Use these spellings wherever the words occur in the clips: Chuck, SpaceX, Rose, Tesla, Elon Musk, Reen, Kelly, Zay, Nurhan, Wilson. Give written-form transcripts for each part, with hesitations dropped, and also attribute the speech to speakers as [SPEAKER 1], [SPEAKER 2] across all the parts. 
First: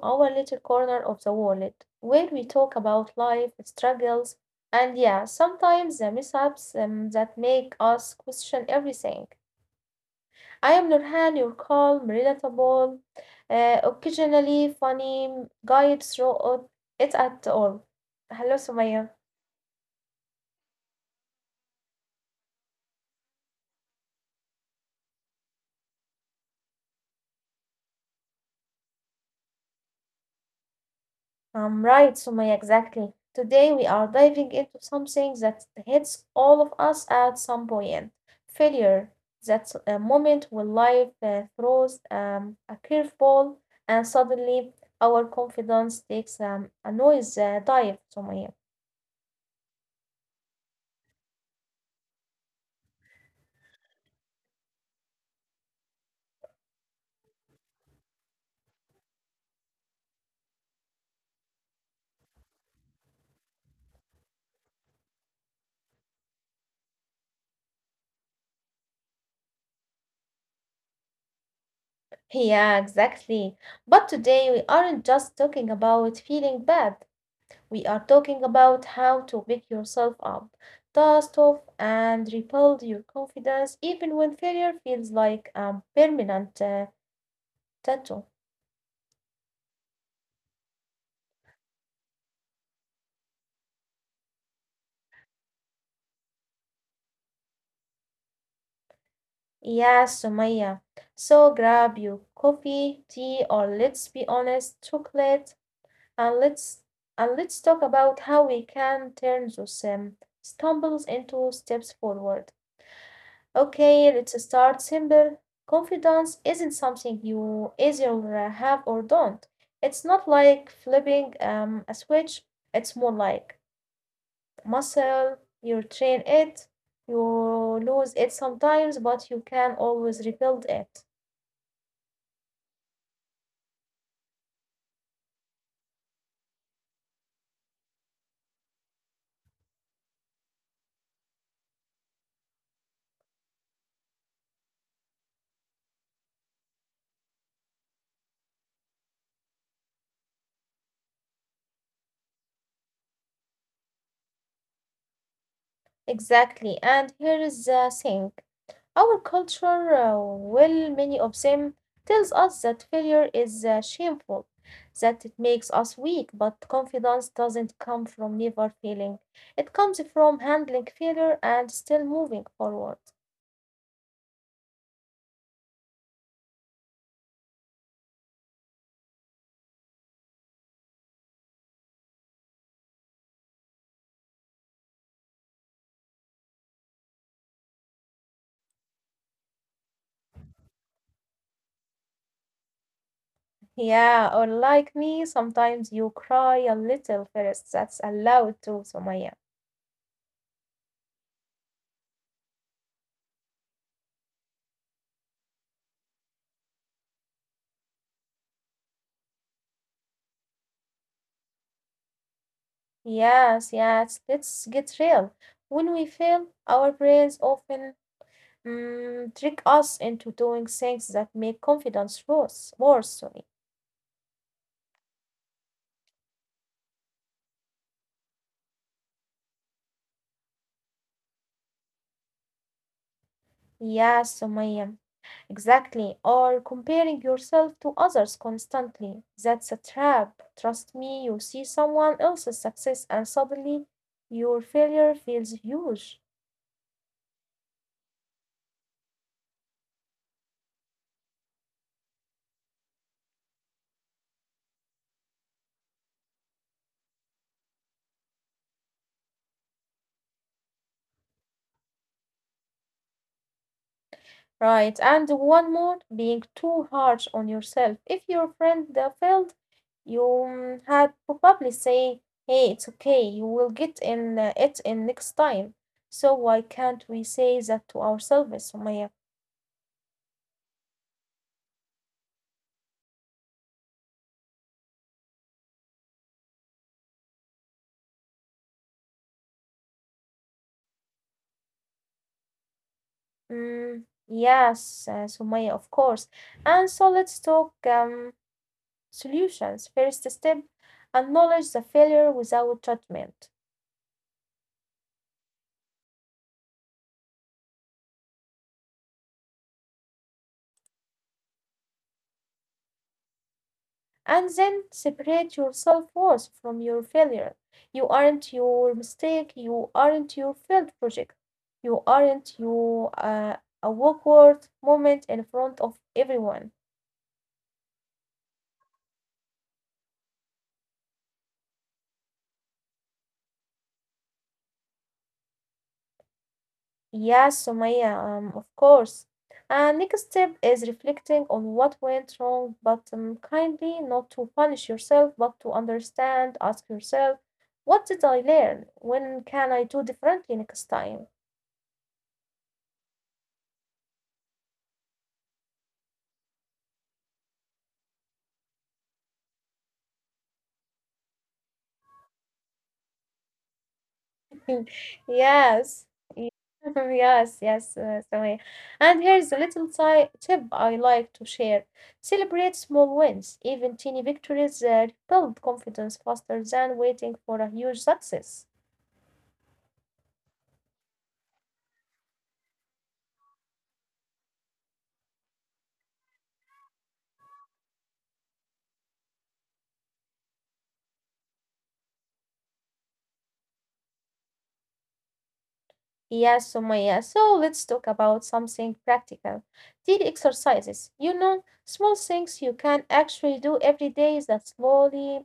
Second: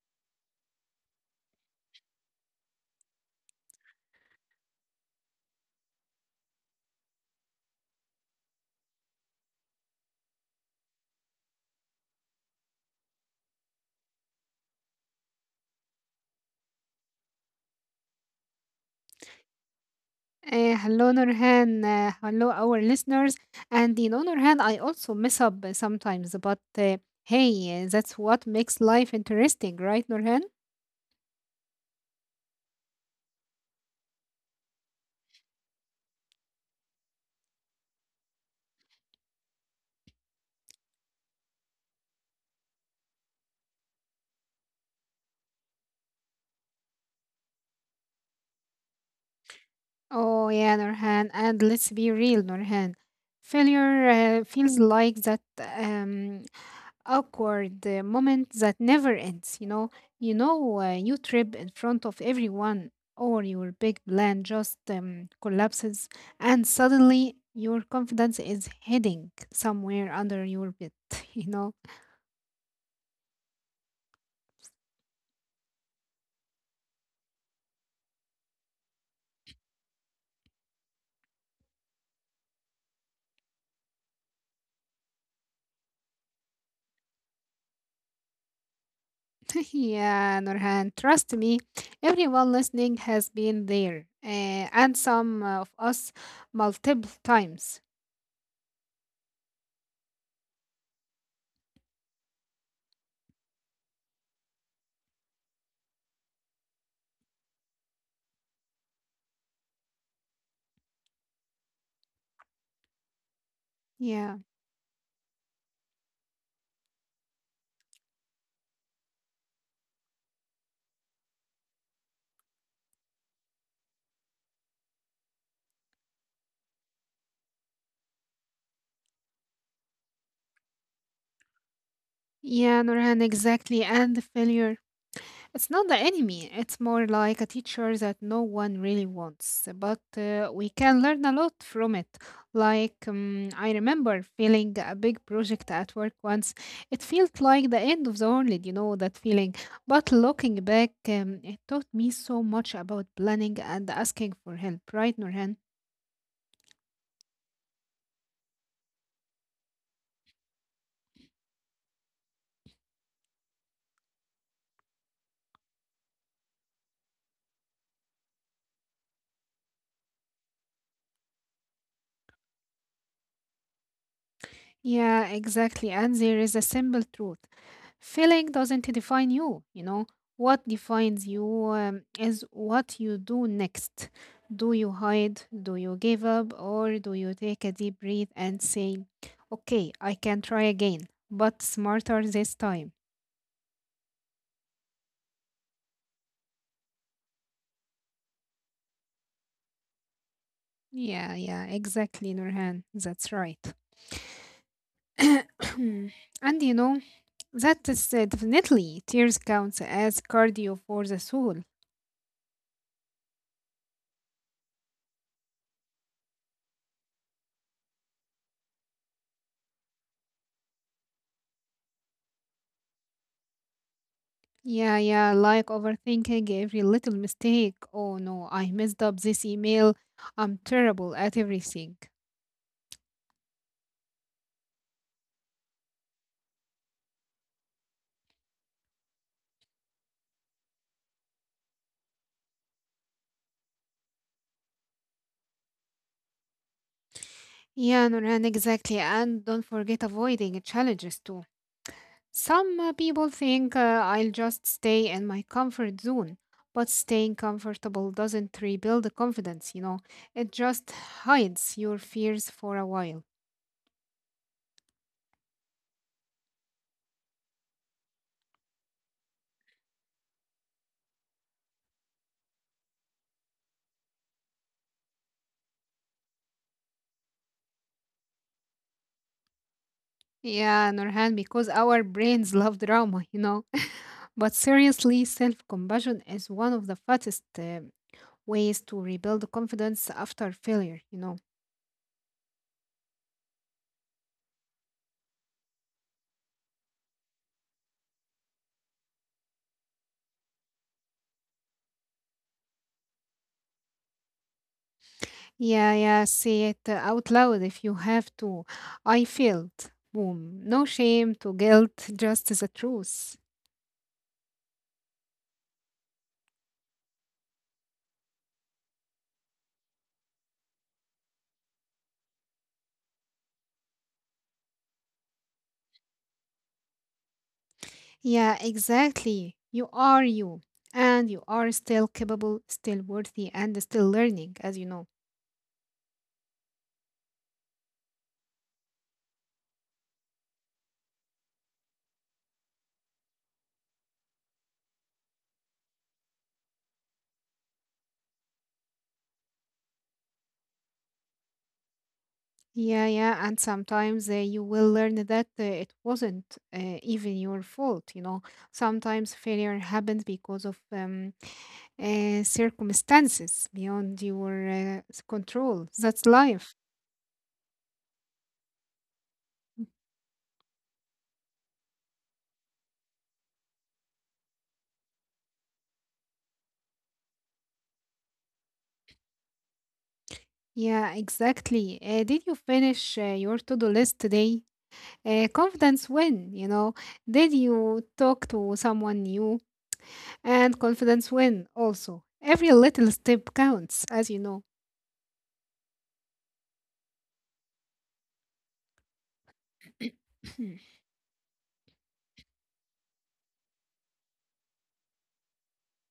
[SPEAKER 1] our little corner of the world where we talk about life, struggles, and yeah, sometimes the mishaps that make us question everything. I am Nurhan, your calm, relatable, occasionally funny guide through it at all. Hello, Sumaya.
[SPEAKER 2] Hello, Nurhan. Hello, our listeners. And you know, Nurhan, I also mess up sometimes, but hey, that's what makes life interesting, right, Nurhan?
[SPEAKER 1] Right, Sumaya, exactly. Today we are diving into something that hits all of us at some point. Failure. That's a moment when life throws a curveball and suddenly our confidence takes a noise dive, Sumaya.
[SPEAKER 2] Oh, yeah, Nurhan. And let's be real, Nurhan. Failure feels like that. Awkward moment that never ends. You trip in front of everyone or your big plan just collapses, and suddenly your confidence is heading somewhere under your bed. you know
[SPEAKER 1] Yeah, exactly. But today we aren't just talking about feeling bad. We are talking about how to pick yourself up, dust off, and rebuild your confidence even when failure feels like a permanent tattoo.
[SPEAKER 2] yeah, Norhan, trust me, everyone listening has been there, and some of us multiple times.
[SPEAKER 1] Yes, Sumaya. So grab your coffee, tea, or let's be honest, chocolate, and let's and let's talk about how we can turn those stumbles into steps forward.
[SPEAKER 2] yeah
[SPEAKER 1] Okay, let's start simple. Confidence isn't something you either have or don't. It's not like flipping a switch, it's more like muscle. You train it, you lose it sometimes, but you can always rebuild it.
[SPEAKER 2] yeah norhan exactly. And the failure, it's not the enemy, it's more like a teacher that no one really wants, but we can learn a lot from it. Like, I remember feeling a big project at work once. It felt like the end of the world, you know, that feeling. But looking back, it taught me so much about planning and asking for help, right, Nurhan?
[SPEAKER 1] Exactly. And here is the thing. Our culture, well, many of them, tells us that failure is shameful, that it makes us weak, but confidence doesn't come from never failing. It comes from handling failure and still moving forward.
[SPEAKER 2] Yeah, exactly. And there is a simple truth. Failing doesn't define you, you know. What defines you is what you do next. Do you hide? Do you give up? Or do you take a deep breath and say, okay, I can try again, but smarter this time?
[SPEAKER 1] Yeah, or like me, sometimes you cry a little first. That's allowed too, Somaya.
[SPEAKER 2] Yeah, yeah, exactly, Nurhan. That's right. And you know, that is definitely, tears counts as cardio for the soul.
[SPEAKER 1] Yes, yes, let's get real. When we fail, our brains often trick us into doing things that make confidence worse, sorry.
[SPEAKER 2] Yeah, yeah, like overthinking every little mistake. Oh no, I messed up this email. I'm terrible at everything.
[SPEAKER 1] Yes, Sumaya, exactly. Or comparing yourself to others constantly. That's a trap. Trust me, you see someone else's success and suddenly your failure feels huge.
[SPEAKER 2] Yeah, Nurhan, exactly. And don't forget avoiding challenges too. Some people think, I'll just stay in my comfort zone, but staying comfortable doesn't rebuild the confidence, you know. It just hides your fears for a while.
[SPEAKER 1] Right, and one more, being too harsh on yourself. If your friend failed, you had probably say, "Hey, it's okay. You will get in it in next time." So why can't we say that to ourselves, Sumaya?
[SPEAKER 2] Yeah, Nurhan, because our brains love drama, you know. But seriously, self compassion is one of the fastest ways to rebuild confidence after failure, you know.
[SPEAKER 1] Mm, yes, Sumaya, of course. And so let's talk solutions. First step, acknowledge the failure without judgment.
[SPEAKER 2] Yeah, yeah, say it out loud if you have to. I failed. Boom. No shame to guilt, just the truth.
[SPEAKER 1] And then separate your self worth from your failure. You aren't your mistake. You aren't your failed project. You aren't your a awkward moment in front of everyone.
[SPEAKER 2] Yeah, exactly. You are you, and you are still capable, still worthy, and still learning, as you know.
[SPEAKER 1] Yes, Sumaya, of course. And next step is reflecting on what went wrong, but kindly not to punish yourself, but to understand. Ask yourself, what did I learn? When can I do differently next time?
[SPEAKER 2] Yeah, yeah, and sometimes you will learn that it wasn't even your fault, you know. Sometimes failure happens because of circumstances beyond your control. That's
[SPEAKER 1] Yes.
[SPEAKER 2] life.
[SPEAKER 1] Y- Yes, yes, Samia. And here's a little tip I like to share. Celebrate small wins. Even teeny victories build confidence faster than waiting for a huge success.
[SPEAKER 2] Yeah, exactly. Did you finish your to-do list today? Confidence win, you know. Did you talk to someone new? And confidence win also. Every little step counts, as you know.
[SPEAKER 1] Yes, Sumaya. So let's talk about something practical. Daily exercises. You know, small things you can actually do every day that slowly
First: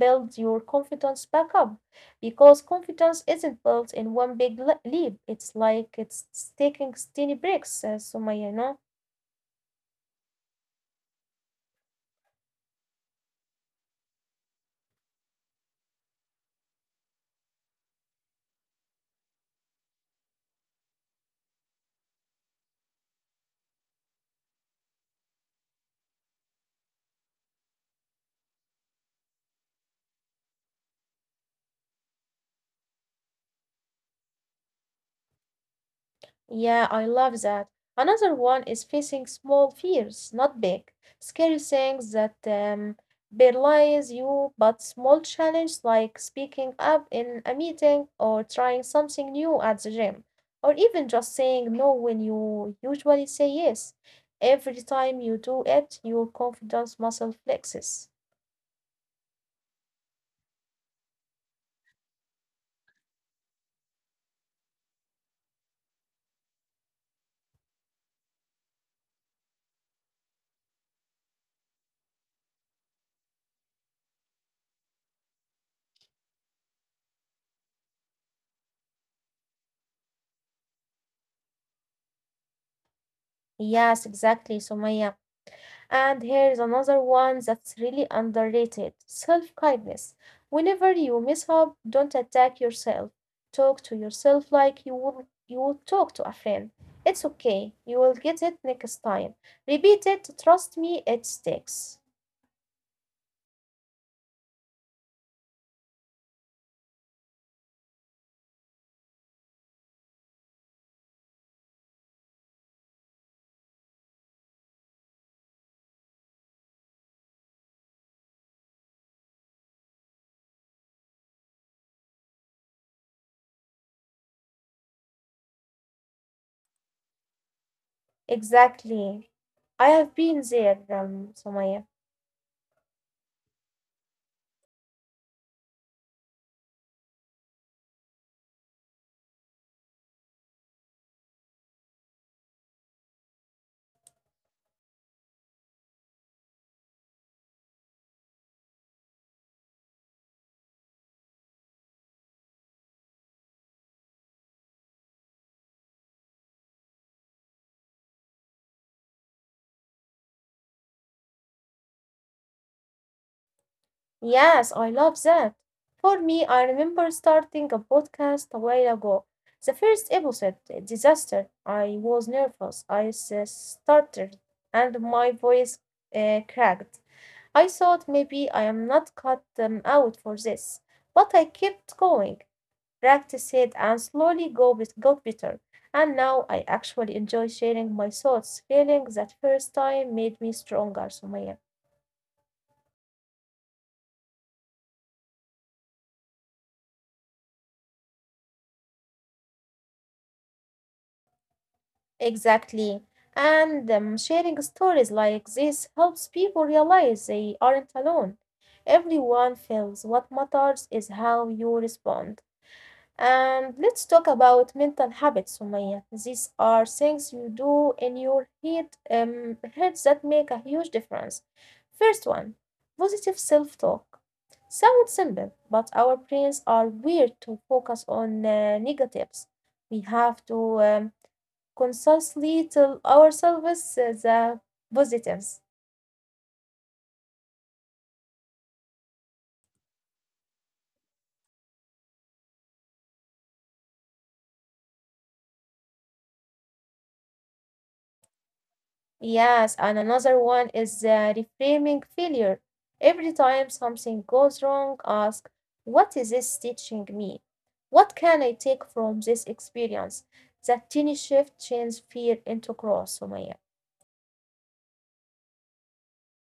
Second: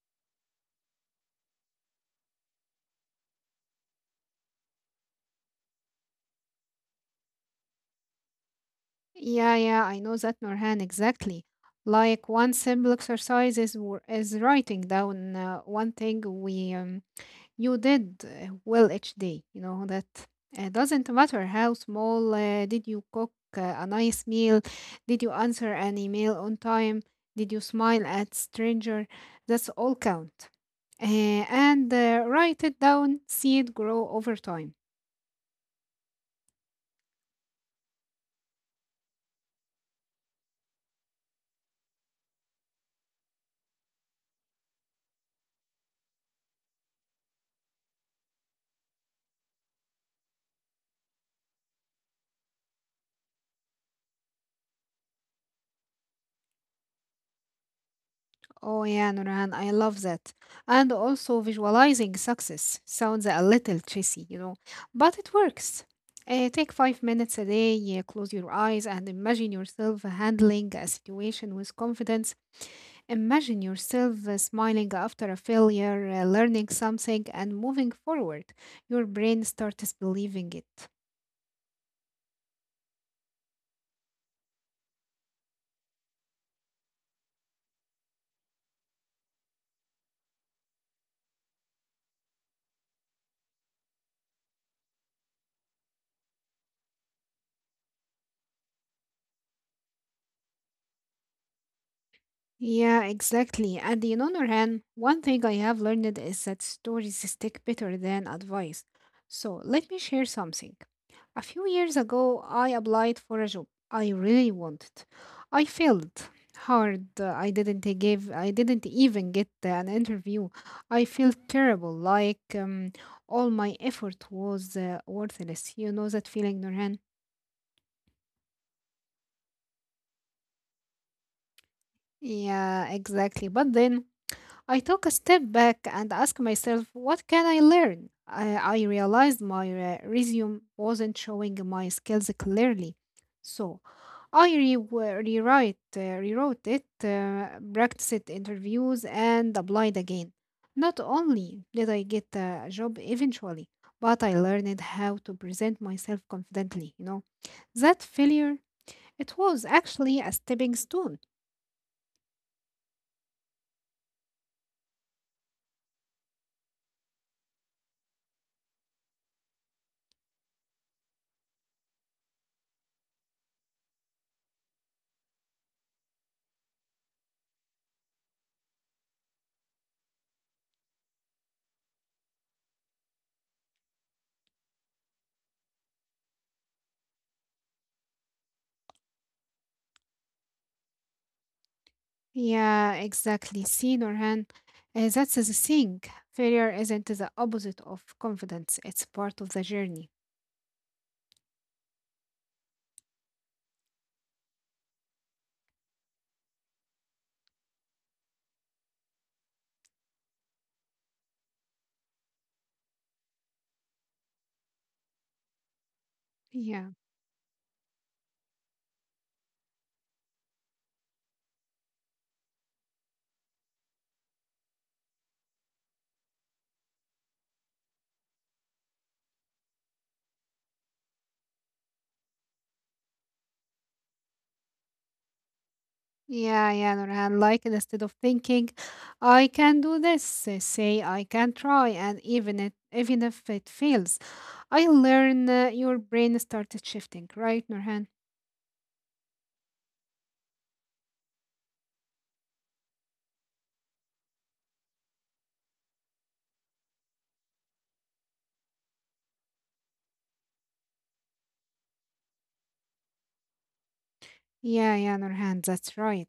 [SPEAKER 1] build your confidence back up. Because confidence isn't built in one big leap. It's like it's taking tiny breaks, Sumaya, you know.
[SPEAKER 2] Yeah, yeah, I know that, Nurhan, exactly. Like one simple exercise is, is writing down one thing we you did well each day. You know that doesn't matter how small. Did you cook a nice meal? Did you answer an email on time? Did you smile at stranger? That's all count. Uh, and write it down. See it grow over time.
[SPEAKER 1] Yeah, I love that. Another one is facing small fears, not big, scary things that paralyze you, but small challenges like speaking up in a meeting or trying something new at the gym, or even just saying no when you usually say yes. Every time you do it, your confidence muscle flexes.
[SPEAKER 2] Oh yeah, Nurhan, I love that. And also visualizing success sounds a little cheesy, you know, but it works. Take five minutes a day, yeah, close your eyes and imagine yourself handling a situation with confidence. Imagine yourself smiling after a failure, learning something, and moving forward. Your brain starts believing it.
[SPEAKER 1] Yes, exactly, Sumaya. And here's another one that's really underrated self kindness. Whenever you mess up, don't attack yourself. Talk to yourself like you would talk to a friend. It's okay, you will get it next time. Repeat it, trust me, it sticks.
[SPEAKER 2] Yeah, exactly. And in honor hand, one thing I have learned is that stories stick better than advice. So let me share something. A few years ago, I applied for a job I really wanted. I failed hard. I didn't give. I didn't even get an interview. I felt terrible. Like, all my effort was worthless. You know that feeling, Nurhan?
[SPEAKER 1] Exactly. I have been there, Sumaya.
[SPEAKER 2] Yeah, exactly. But then I took a step back and asked myself, what can I learn? I realized my resume wasn't showing my skills clearly. So I rewrote it, practiced interviews, and applied again. Not only did I get a job eventually, but I learned how to present myself confidently. You know, that failure, it was actually a stepping stone.
[SPEAKER 1] Yes, I love that. For me, I remember starting a podcast a while ago. The first episode, a disaster. I was nervous. Stuttered and my voice cracked. I thought maybe I am not cut out for this, but I kept going, practiced it, and slowly go got better. And now I actually enjoy sharing my thoughts, feeling that first time made me stronger, Sumaya.
[SPEAKER 2] Yeah, exactly. See, Norhan, that's the thing. Failure isn't the opposite of confidence, it's part of the journey.
[SPEAKER 1] Exactly. And sharing stories like this helps people realize they aren't alone. Everyone feels what matters is how you respond. And let's talk about mental habits, Sumaya. These are
[SPEAKER 2] Yeah.
[SPEAKER 1] things you do in your head, heads that make a huge difference. First one, positive self-talk. Sounds simple, but our brains are weird to focus on negatives. We have to consciously tell ourselves the positives.
[SPEAKER 2] Yeah, yeah, Norhan. Like instead of thinking, I can do this, say I can try, and even if it fails, I learn. Your brain started shifting, right, Norhan?
[SPEAKER 1] Yes, and another one is the reframing failure. Every time something goes wrong, ask, what is this teaching me? What can I take from this experience? That tiny shift changes fear into growth, Sumaya.
[SPEAKER 2] Yeah, yeah, Norhan. That's right.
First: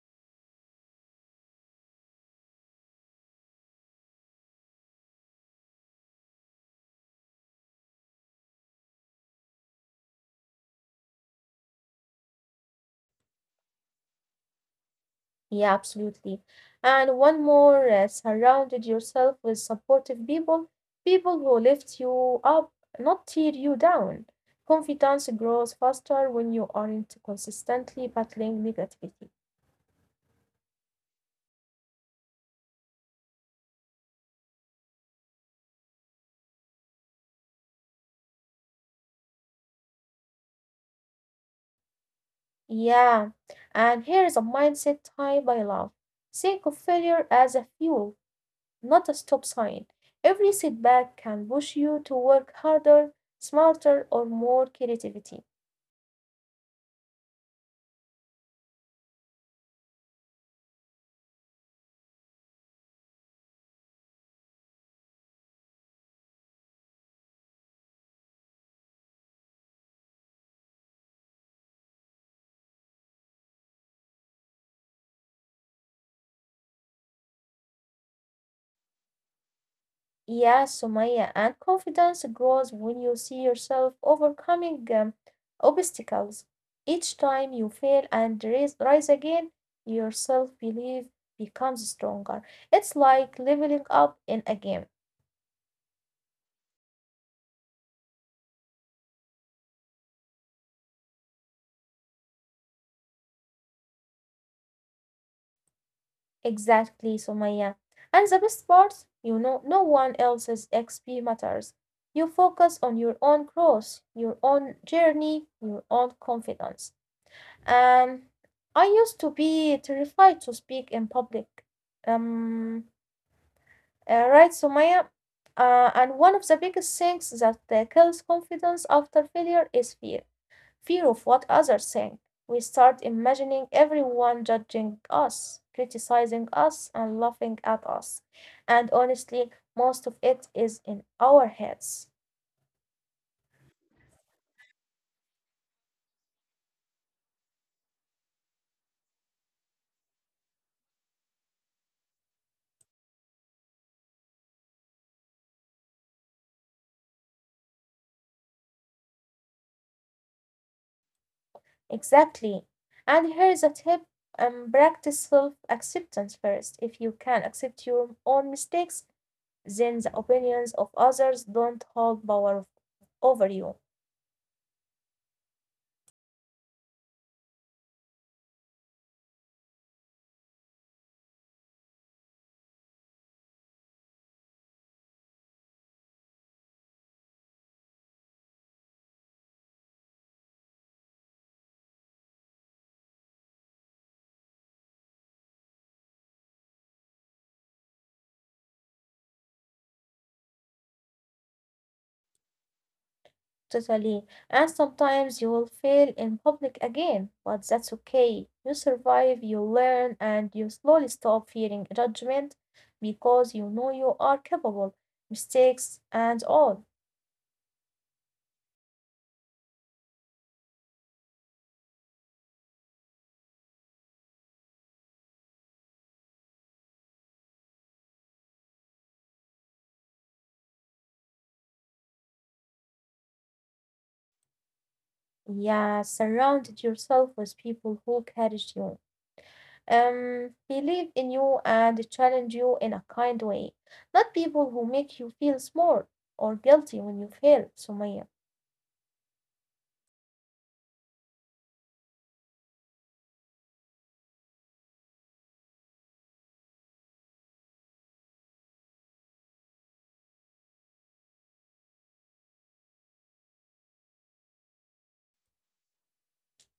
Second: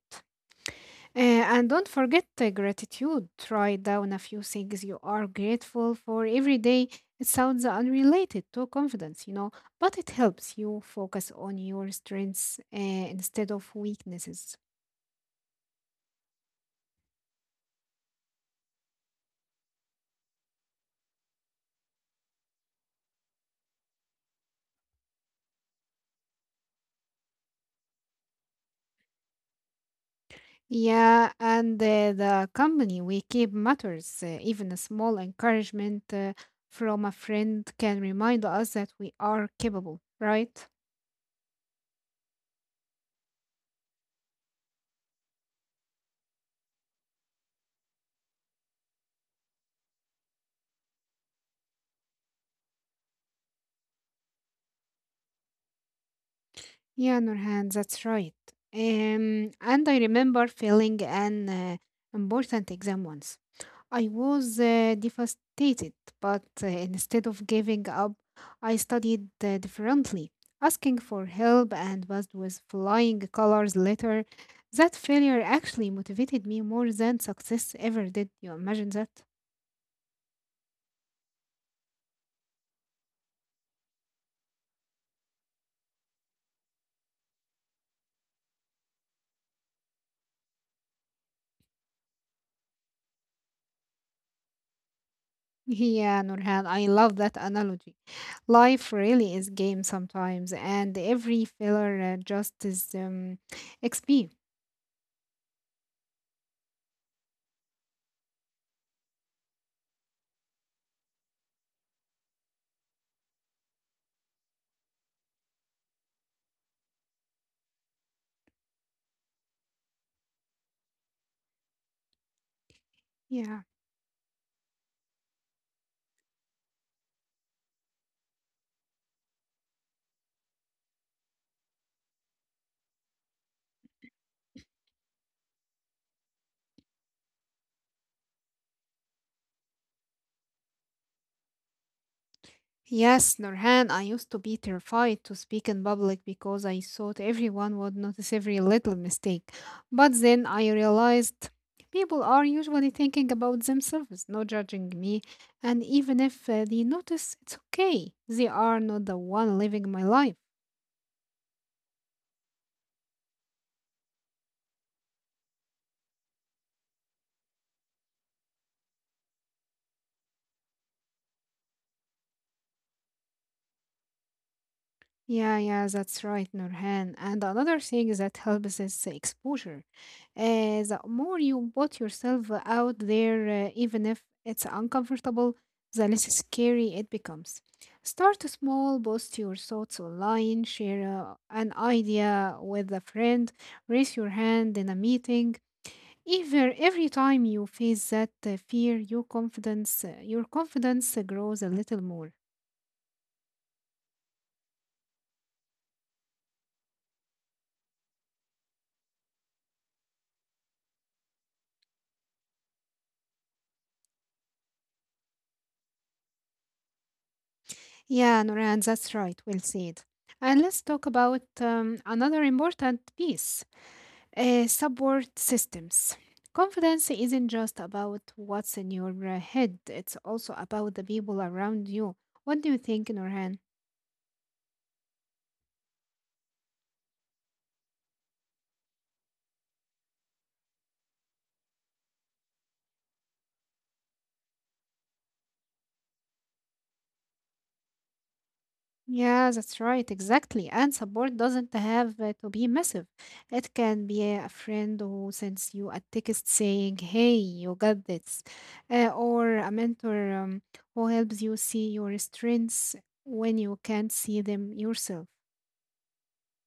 [SPEAKER 2] And don't forget the gratitude. Write down a few things you are grateful for every day. It sounds unrelated to confidence, you know, but it helps you focus on your strengths instead of weaknesses.
[SPEAKER 1] Yeah, absolutely. And one more, surrounded yourself with supportive people, people who lift you up, not tear you down. Confidence grows faster when you aren't consistently battling negativity.
[SPEAKER 2] Yeah, and the company we keep matters. Even a small encouragement from a friend can remind us that we are capable, right?
[SPEAKER 1] Yeah, and here is a mindset type I love. Think of failure as a fuel, not a stop sign. Every setback can push you to work harder, smarter, or more creativity.
[SPEAKER 2] Yeah, Nurhan, that's right. And I remember failing an important exam once. I was devastated, but instead of giving up, I studied differently, asking for help and passed with flying colors later. That failure actually motivated me more than success ever did. You imagine that?
[SPEAKER 1] Yeah, Sumaya, and confidence grows when you see yourself overcoming obstacles. Each time you fail and rise again, your self belief becomes stronger. It's like leveling up in a game.
[SPEAKER 2] Yeah, Nurhan, I love that analogy. Life really is game sometimes, and every failure just is XP.
[SPEAKER 1] Exactly, Sumaya. And the best part, you know, no one else's XP matters. You focus on your own growth, your own journey, your own confidence. Um, I used to be terrified to speak in public. Um,
[SPEAKER 2] Yeah.
[SPEAKER 1] right, Sumaya? And one of the biggest things that kills confidence after failure is fear of what others think. We start imagining everyone judging us, criticizing us, and laughing at us. And honestly, most of it is in our heads.
[SPEAKER 2] Yes, Nurhan, I used to be terrified to speak in public because I thought everyone would notice every little mistake. But then I realized people are usually thinking about themselves, not judging me. And even if they notice, it's okay. They are not the one living my life.
[SPEAKER 1] Exactly. And here's a tip practice self acceptance first. If you can accept your own mistakes, then the opinions of others don't hold power over you.
[SPEAKER 2] Yeah, yeah, that's right, Nurhan. And another thing that helps is exposure. The more you put yourself out there, even if it's uncomfortable, the less scary it becomes. Start small, post your thoughts online, share an idea with a friend, raise your hand in a meeting. Even every time you face that fear, your confidence grows a little more.
[SPEAKER 1] Totally. And sometimes you will fail in public again, but that's okay. You survive, you learn, and you slowly stop fearing judgment because you know you are capable, mistakes and all.
[SPEAKER 2] Yeah, Noran, that's right. Well said. And let's talk about another important piece, support systems. Confidence isn't just about what's in your head, it's also about the people around you. What do you think, Noran?
[SPEAKER 1] Yeah, surround yourself with people who encourage you, believe in you and challenge you in a kind way, not people who make you feel small or guilty when you fail, Sumaya.
[SPEAKER 2] Yeah, that's right, exactly. And support doesn't have to be massive. It can be a friend who sends you a text saying, "Hey, you got this," or a mentor who helps you see your strengths when you can't see them yourself.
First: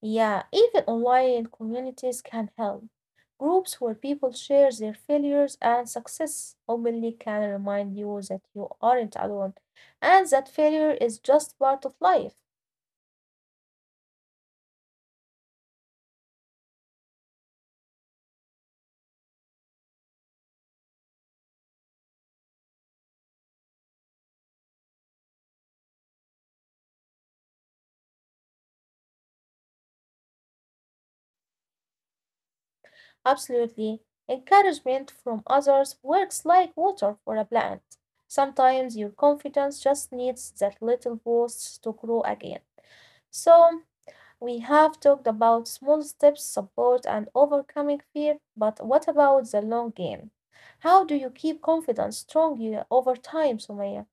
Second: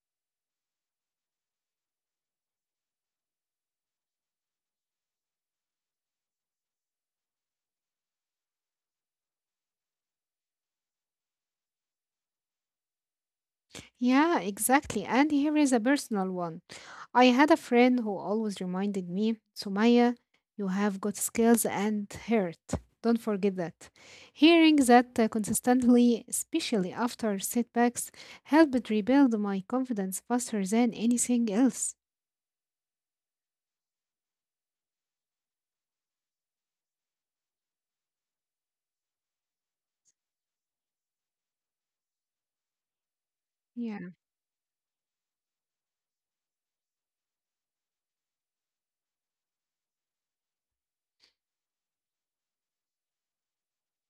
[SPEAKER 1] Yeah, even online communities can help. Groups where people share their failures and success openly can remind you that you aren't alone and that failure is just part of life.
[SPEAKER 2] Yeah, exactly. And here is a personal one. I had a friend who always reminded me, Sumaya, you have got skills and heart. Don't forget that. Hearing that consistently, especially after setbacks, helped rebuild my confidence faster than anything else.
[SPEAKER 1] Absolutely. Encouragement from others works like water for a plant. Sometimes your confidence just needs that little boost to grow again. So,
[SPEAKER 2] Yeah.
[SPEAKER 1] we have talked about small steps, support, and overcoming fear, but what about the long game? How do you keep confidence strong over time, Sumaya?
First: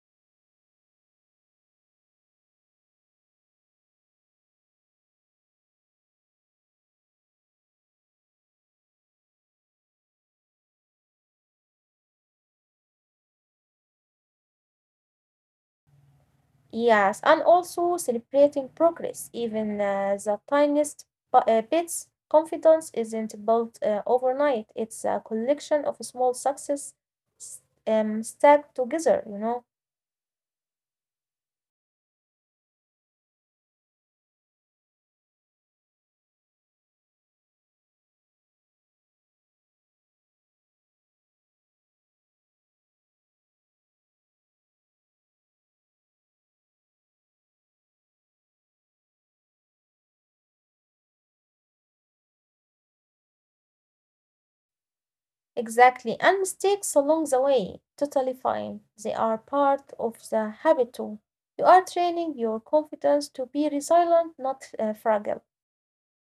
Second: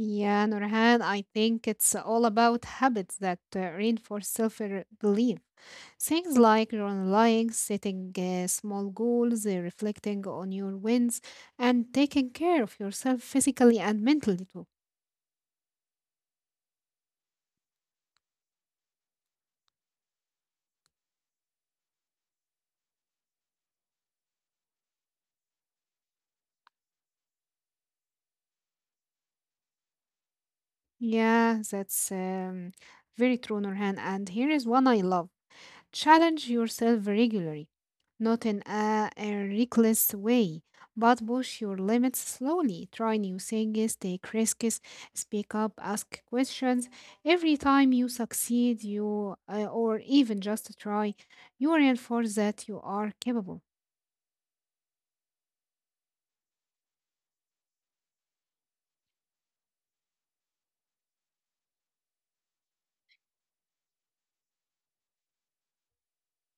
[SPEAKER 2] Yeah, Nurhan, I think it's all about habits that reinforce self belief. Things like journaling, setting small goals, reflecting on your wins, and taking care of yourself physically and mentally too.
[SPEAKER 1] Yes, and also celebrating progress, even the tiniest bits. Confidence isn't built overnight, it's a collection of small success s- stacked together, you know.
[SPEAKER 2] Yeah, that's very true, Nurhan. And here is one I love. Challenge yourself regularly, not in a reckless way, but push your limits slowly. Try new things, take risks, speak up, ask questions. Every time you succeed, you or even just try, you reinforce that you are capable.
[SPEAKER 1] Exactly, and mistakes along the way, totally fine. They are part of the habit too. You are training your confidence to be resilient, not fragile.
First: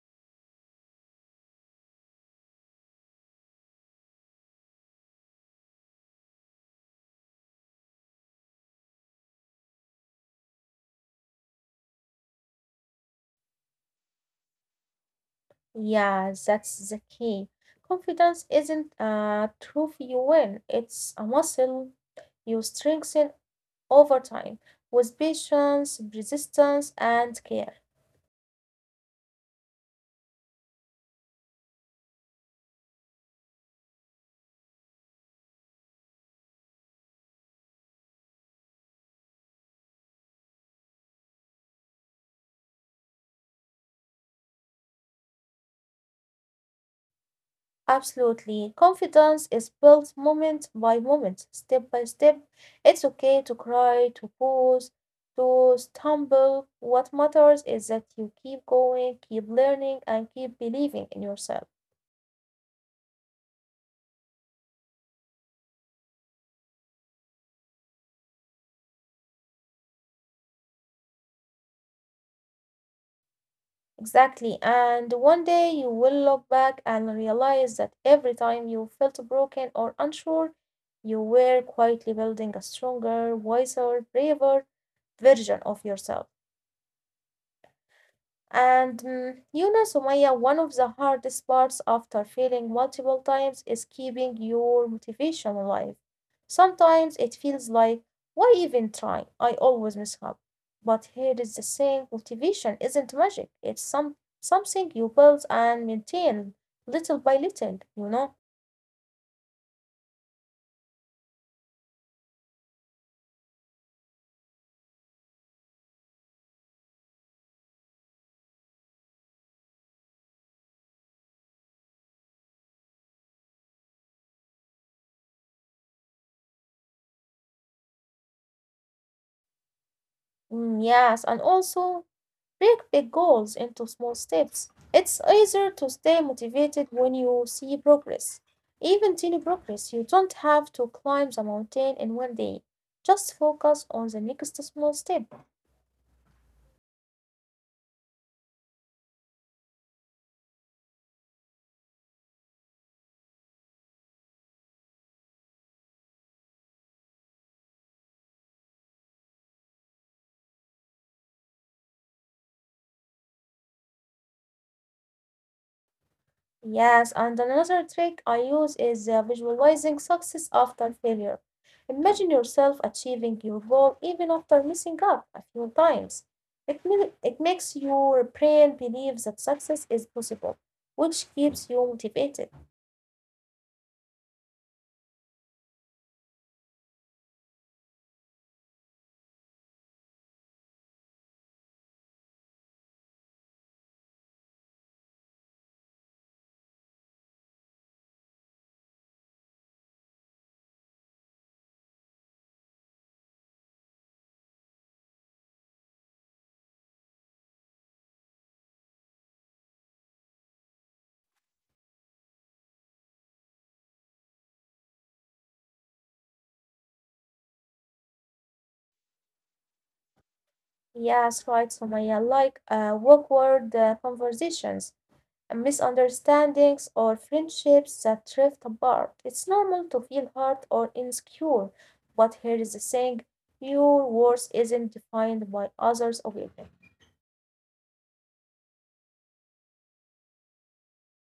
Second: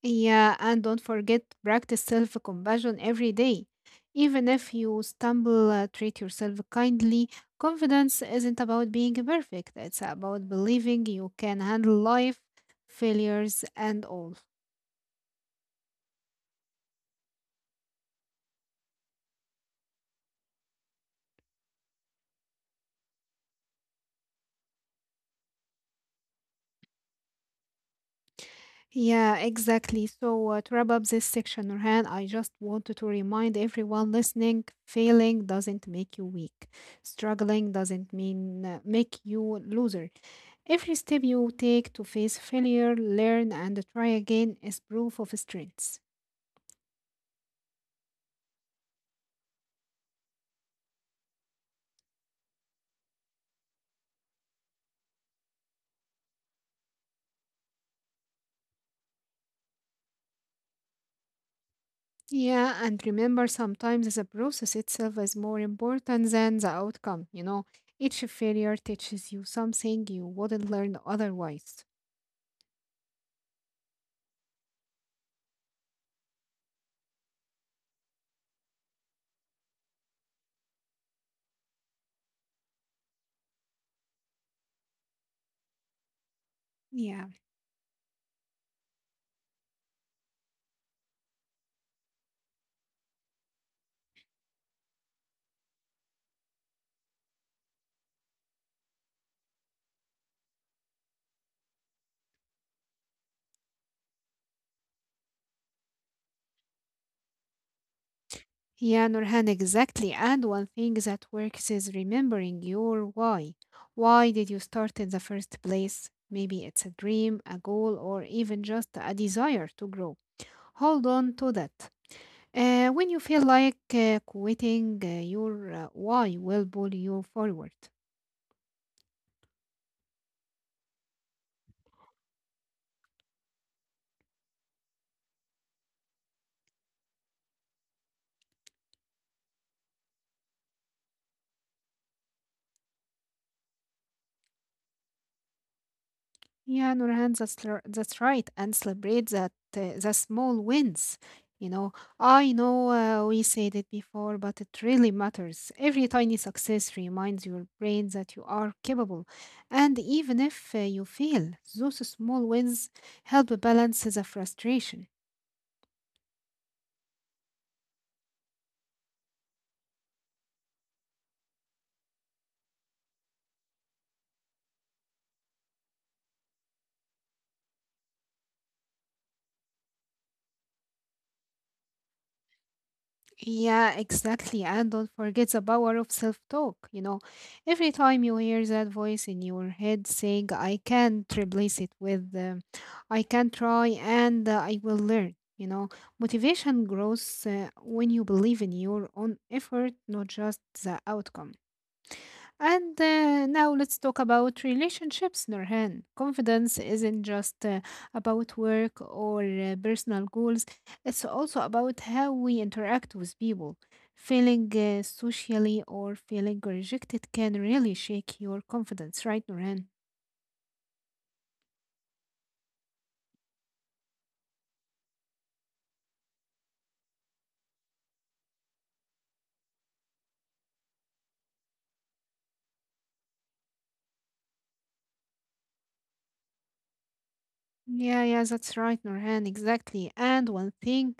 [SPEAKER 2] Yeah, and don't forget practice self-compassion every day. Even if you stumble, treat yourself kindly. Confidence isn't about being perfect. It's about believing you can handle life, failures, and all.
[SPEAKER 1] Yeah, that's the key. Confidence isn't a trophy you win, it's a muscle you strengthen over time with patience, persistence, and care.
[SPEAKER 2] Yeah, exactly. So to wrap up this section, Nurhan, I just wanted to remind everyone listening: failing doesn't make you weak. Struggling doesn't mean make you loser. Every step you take to face failure, learn, and try again is proof of strength.
[SPEAKER 1] Absolutely. Confidence is built moment by moment, step by step. It's okay to cry, to pause, to stumble. What matters is that you keep going, keep learning, and keep believing in yourself.
[SPEAKER 2] Yeah, and remember sometimes the process itself is more important than the outcome. You know, each failure teaches you something you wouldn't learn otherwise.
[SPEAKER 1] Exactly. And one day you will look back and realize that every time you felt broken or unsure, you were quietly building a stronger, wiser, braver version of yourself.
[SPEAKER 2] Yeah.
[SPEAKER 1] And you know, Sumaya, one of the hardest parts after failing multiple times is keeping your motivation alive. Sometimes it feels like, why even try? I always mess up. But here is the thing motivation isn't magic, it's something you build and maintain little by little, you know?
[SPEAKER 2] Yeah, Nurhan, exactly. And one thing that works is remembering your why. Why did you start in the first place? Maybe it's a dream, a goal, or even just a desire to grow. Hold on to that. When you feel like quitting, your why will pull you forward.
[SPEAKER 1] Yes, and also Break big goals into small steps. It's easier to stay motivated when you see progress. Even tiny progress, you don't have to climb the mountain in one day. Just focus on the next small step.
[SPEAKER 2] Yeah, Nurhan, that's right. And celebrate that the small wins. You know, I know we said it before, but it really matters. Every tiny success reminds your brain that you are capable. And even if you fail, those small wins help balance the frustration.
[SPEAKER 1] Yes, and another trick I use is visualizing success after failure. Imagine yourself achieving your goal even after messing up a few times. It makes your brain believe that success is possible, which keeps you motivated.
[SPEAKER 2] Yeah, exactly. And don't forget the power of self-talk. You know, every time you hear that voice in your head saying, I can't, replace it with, I can try and I will learn. You know, motivation grows when you believe in your own effort, not just the outcome. And now let's talk about relationships, Nurhan. Confidence isn't just about work or personal goals, it's also about how we interact with people. Feeling socially or feeling rejected can really shake your confidence, right, Nurhan?
[SPEAKER 1] Yes, right, Sumaya. Like awkward conversations, and misunderstandings, or friendships that drift apart. It's normal to feel hurt or insecure, but here is the thing: your worth isn't defined by others' opinion.
[SPEAKER 2] Yeah, yeah, that's right, Norhan, exactly. And one thing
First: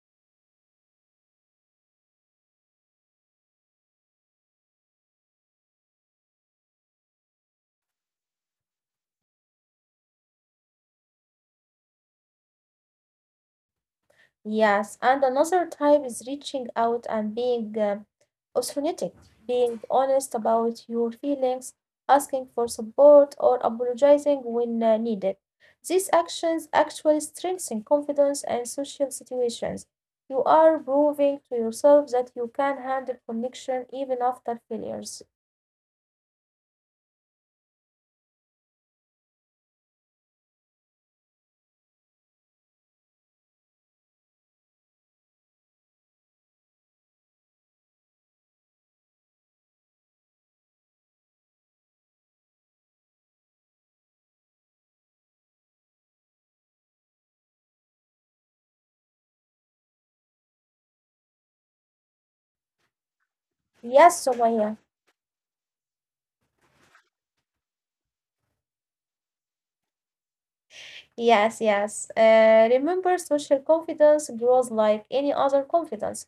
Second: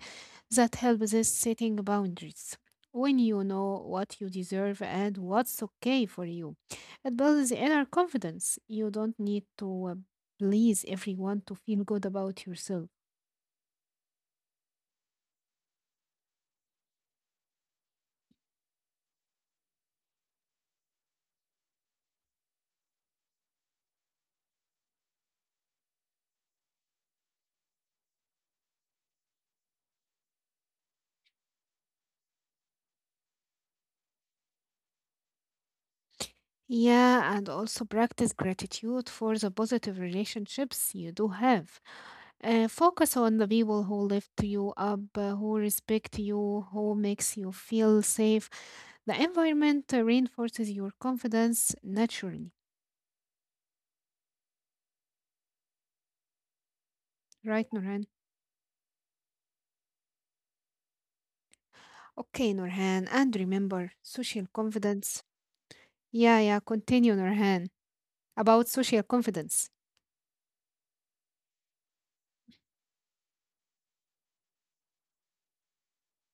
[SPEAKER 2] that helps is setting boundaries. When you know what you deserve and what's okay for you, it builds inner confidence. You don't need to please everyone to feel good about yourself.
[SPEAKER 1] Yes, and another type is reaching out and being authentic, being honest about your feelings, asking for support, or apologizing when needed. These actions actually strengthen confidence and social situations. You are proving to yourself that you can handle connection even after failures.
[SPEAKER 2] Yeah, and also practice gratitude for the positive relationships you do have. Focus on the people who lift you up, who respect you, who makes you feel safe. The environment reinforces your confidence naturally. Right, Nurhan? Okay, Nurhan. And remember,
[SPEAKER 1] Yes,
[SPEAKER 2] social
[SPEAKER 1] Somaya.
[SPEAKER 2] confidence. Yeah, yeah, continue, Nurhan. About social confidence.
[SPEAKER 1] Yes, yes. Remember, social confidence grows like any other confidence.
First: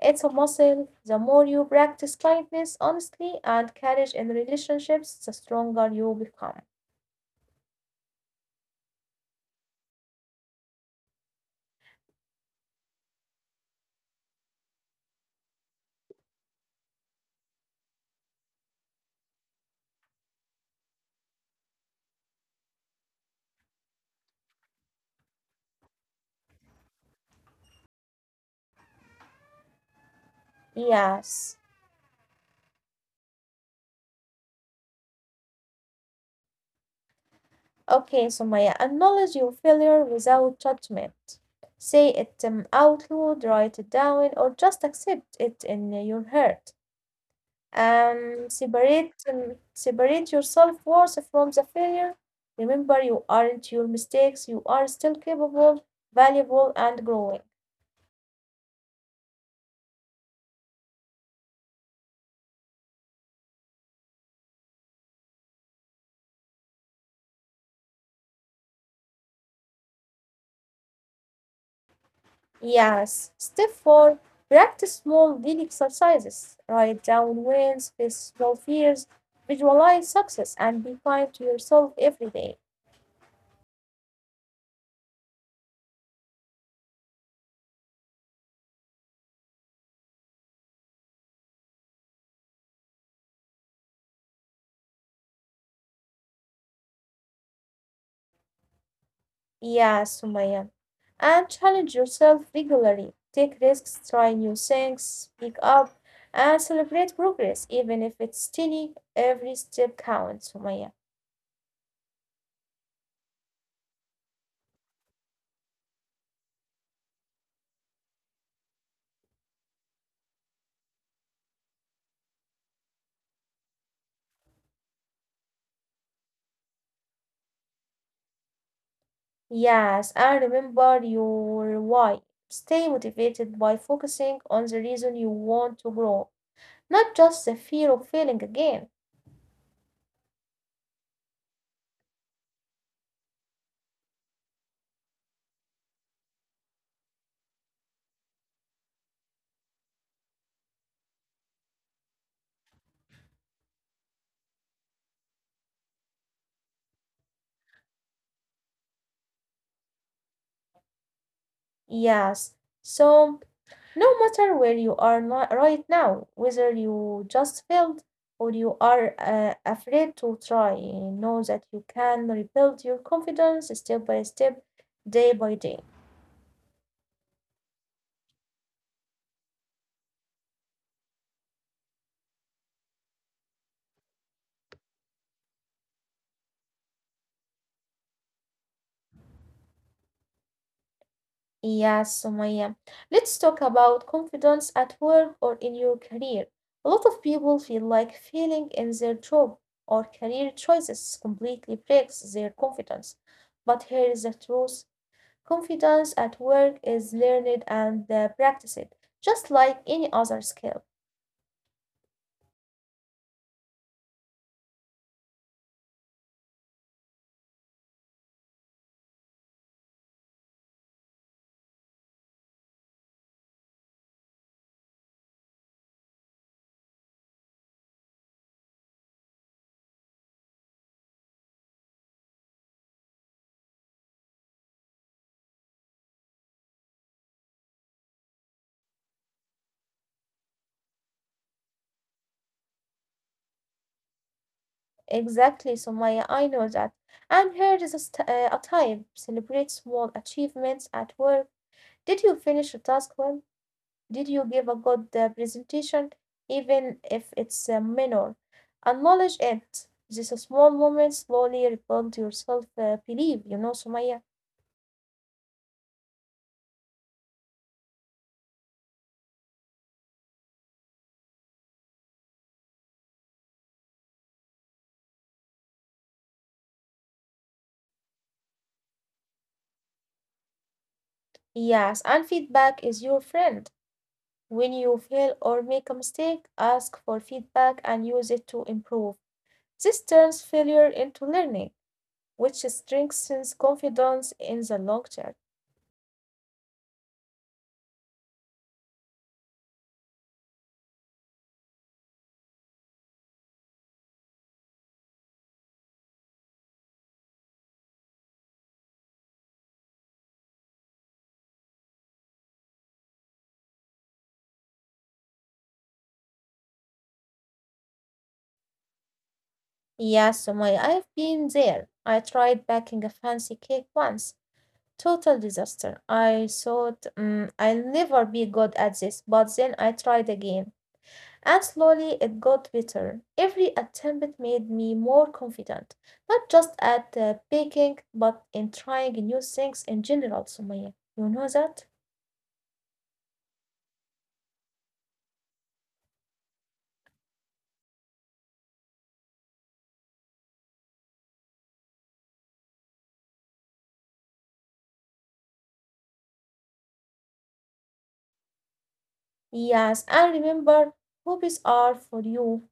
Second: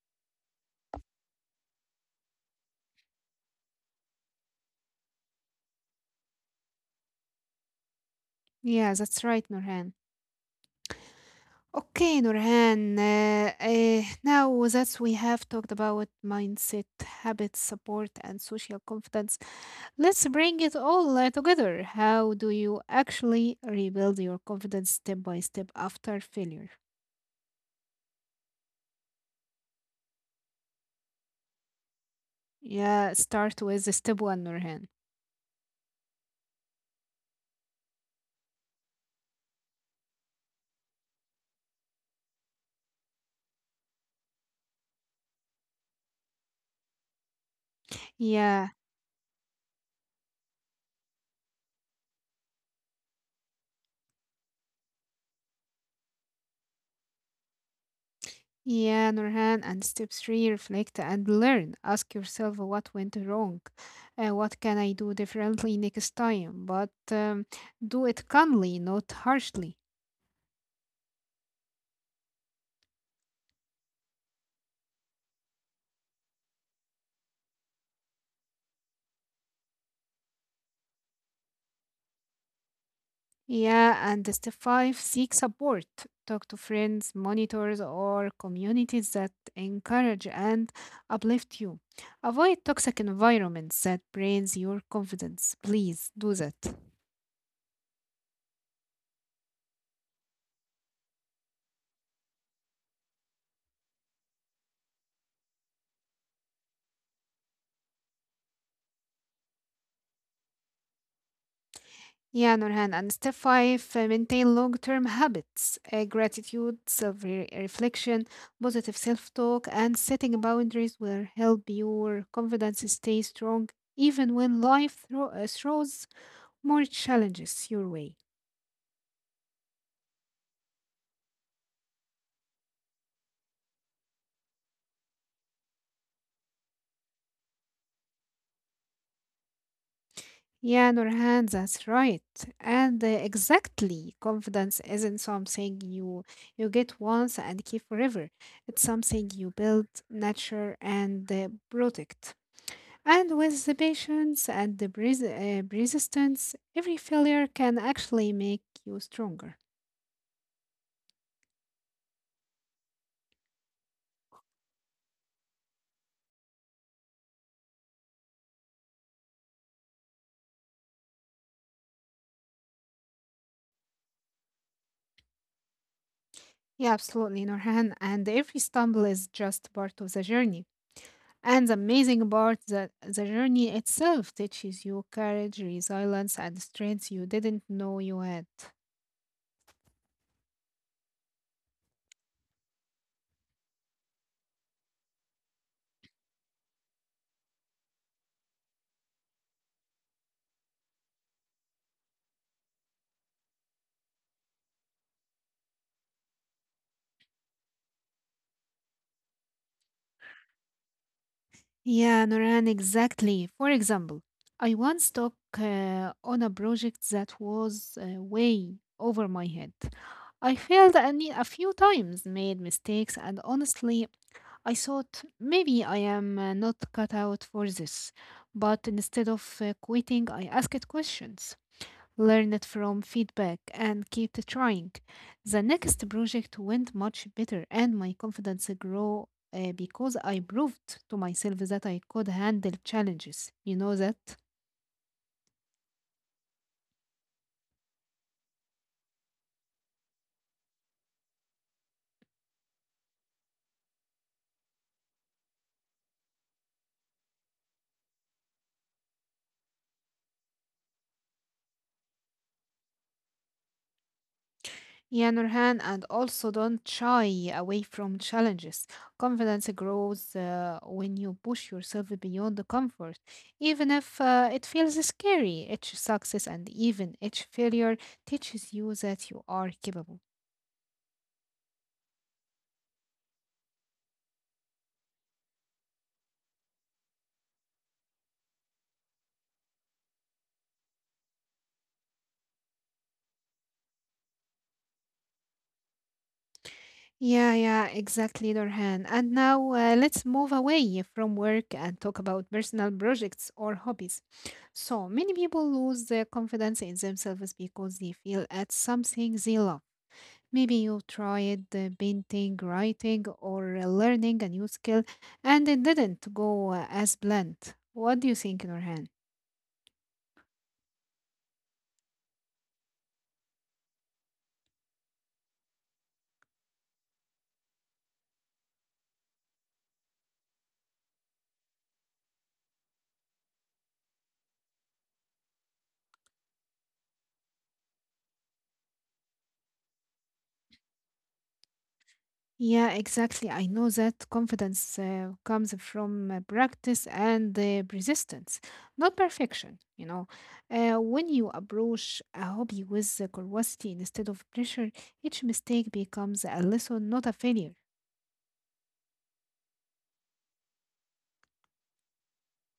[SPEAKER 1] It's a muscle. The more you practice kindness, honesty, and courage in relationships, the stronger you become.
[SPEAKER 2] Yeah, that's right, Nurhan. Okay, Nurhan. Now that we have talked about mindset, habits, support, and social confidence, let's bring it all together. How do you actually rebuild your confidence step by step after failure?
[SPEAKER 1] Yes.
[SPEAKER 2] Yeah, start with the step one, Nurhan.
[SPEAKER 1] Okay, Sumaya, acknowledge your failure without judgment. Say it out loud, write it down, or just accept it in your heart.
[SPEAKER 2] Yeah,
[SPEAKER 1] Separate your self worth from the failure. Remember, you aren't your mistakes, you are still capable, valuable, and growing.
[SPEAKER 2] yeah, Nurhan. And step three, reflect and learn. Ask yourself what went wrong, what can I do differently next time. But do it calmly, not harshly.
[SPEAKER 1] Yes. Step four, practice small daily exercises. Write down wins, face small fears, visualize success, and be kind to yourself every day.
[SPEAKER 2] Yeah, and step five, seek support. Talk to friends, monitors, or communities that encourage and uplift you. Avoid toxic environments that drains your confidence. Please do that.
[SPEAKER 1] Yes, Sumaya. And challenge yourself regularly. Take risks, try new things, speak up, and celebrate progress, even if it's tiny. Every step counts, Sumaya.
[SPEAKER 2] Yeah, Nurhan. And step five, maintain long term habits, gratitude, self reflection, positive self talk, and setting boundaries will help your confidence stay strong even when life throws more challenges your way.
[SPEAKER 1] Yes, and remember your why. Stay motivated by focusing on the reason you want to grow, not just the fear of failing again.
[SPEAKER 2] Yeah, Nurhan, that's right. And exactly, confidence isn't something you get once and keep forever. It's something you build, nurture, and protect. And with the patience and the persistence, every failure can actually make you stronger.
[SPEAKER 1] Yes, so no matter where you are not right now, whether you just failed or you are afraid to try, know that you can rebuild your confidence step by step, day by day.
[SPEAKER 2] Yeah, absolutely, Nurhan. And every stumble is just part of the journey. And the amazing part that the journey itself teaches you courage, resilience, and strengths you didn't know you had.
[SPEAKER 1] Yes, Sumaya. Let's talk about confidence at work or in your career. A lot of people feel like failing in their job or career choices completely breaks their confidence. But here is the truth: confidence at work is learned and practiced, just like any other skill.
[SPEAKER 2] Yeah, Noran, exactly. For example, I once took on a project that was way over my head. I failed a few times, made mistakes, and honestly, I thought maybe I am not cut out for this. But instead of quitting, I asked questions. Learn it from feedback and keep trying. The next project went much better, and my confidence grew because I proved to myself that I could handle challenges. You know that?
[SPEAKER 1] Exactly, Somaya. I know that. And here is a time. Celebrate small achievements at work. Did you finish a task well? Did you give a good presentation, even if it's minor? Acknowledge it. These small moments slowly rebuild your self belief, you know, Somaya.
[SPEAKER 2] Yeah, Nurhan, and also don't shy away from challenges. Confidence grows when you push yourself beyond the comfort, even if it feels scary. Each success and even each failure teaches you that you are capable.
[SPEAKER 1] Yes, and feedback is your friend. When you fail or make a mistake, ask for feedback and use it to improve. This turns failure into learning, which strengthens confidence in the long term.
[SPEAKER 2] Yeah, yeah, exactly, Dorhan. And now let's move away from work and talk about personal projects or hobbies. So many people lose their confidence in themselves because they feel at something they love. Maybe you tried painting, writing, or learning a new skill, and it didn't go as planned. What do you think, Nurhan?
[SPEAKER 1] Yes, Sumaya, I've been there. I tried baking a fancy cake once. Total disaster. I thought, I'll never be good at this, but then I tried again. And slowly it got better. Every attempt made me more confident, not just at baking, but in trying new things in general, Sumaya. You know that?
[SPEAKER 2] Yeah, exactly. I know that confidence comes from practice and persistence, not perfection. You know, when you approach a hobby with curiosity instead of pressure, each mistake becomes a lesson, not a failure.
[SPEAKER 1] Yes, and remember, hobbies are for you,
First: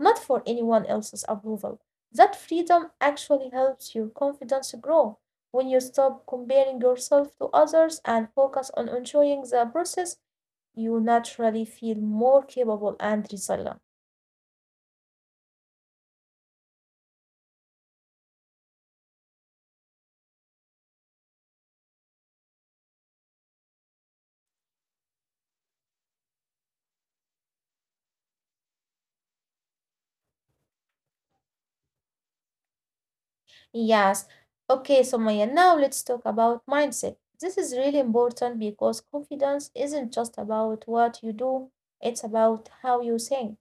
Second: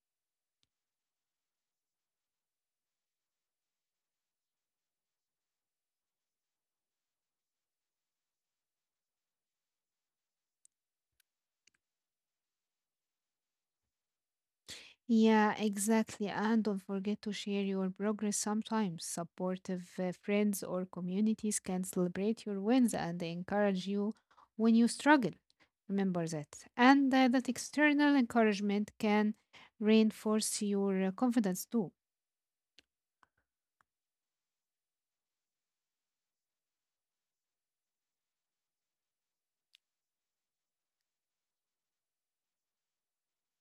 [SPEAKER 1] not for anyone else's approval. That freedom actually helps your confidence grow. When you stop comparing yourself to others and focus on enjoying the process, you naturally feel more capable and resilient.
[SPEAKER 2] Yeah, exactly. And don't forget to share your progress sometimes. Supportive friends or communities can celebrate your wins and encourage you when you struggle. Remember that. And that external encouragement can reinforce your confidence too.
[SPEAKER 1] Yes. Okay, so Maya, now let's talk about mindset. This is really important because confidence isn't just about what you do, it's about how you think.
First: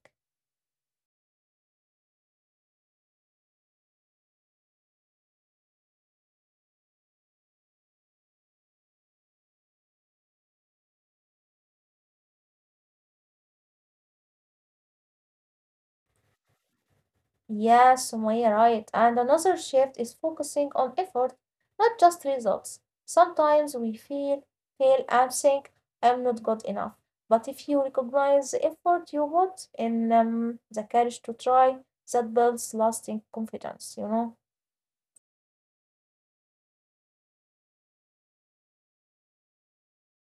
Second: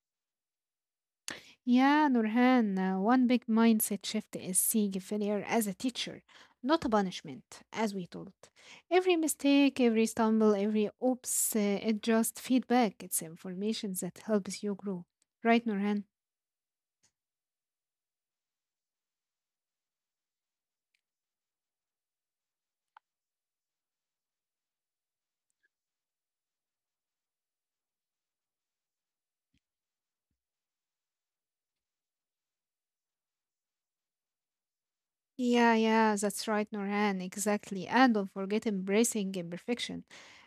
[SPEAKER 2] Yeah, Nurhan, one big mindset shift is seeing failure as a teacher, not a punishment, as we told. Every mistake, every stumble, every oops, it just feedback. It's information that helps you grow. Right, Nurhan?
[SPEAKER 1] Yes, Sumaya, right. And another shift is focusing on effort, not just results. Sometimes we feel, fail, and think, I'm not good enough. But if you recognize the effort you put in, the courage to try, that builds lasting confidence, you know?
[SPEAKER 2] Yeah, yeah, that's right, Nurhan, exactly. And don't forget embracing imperfection.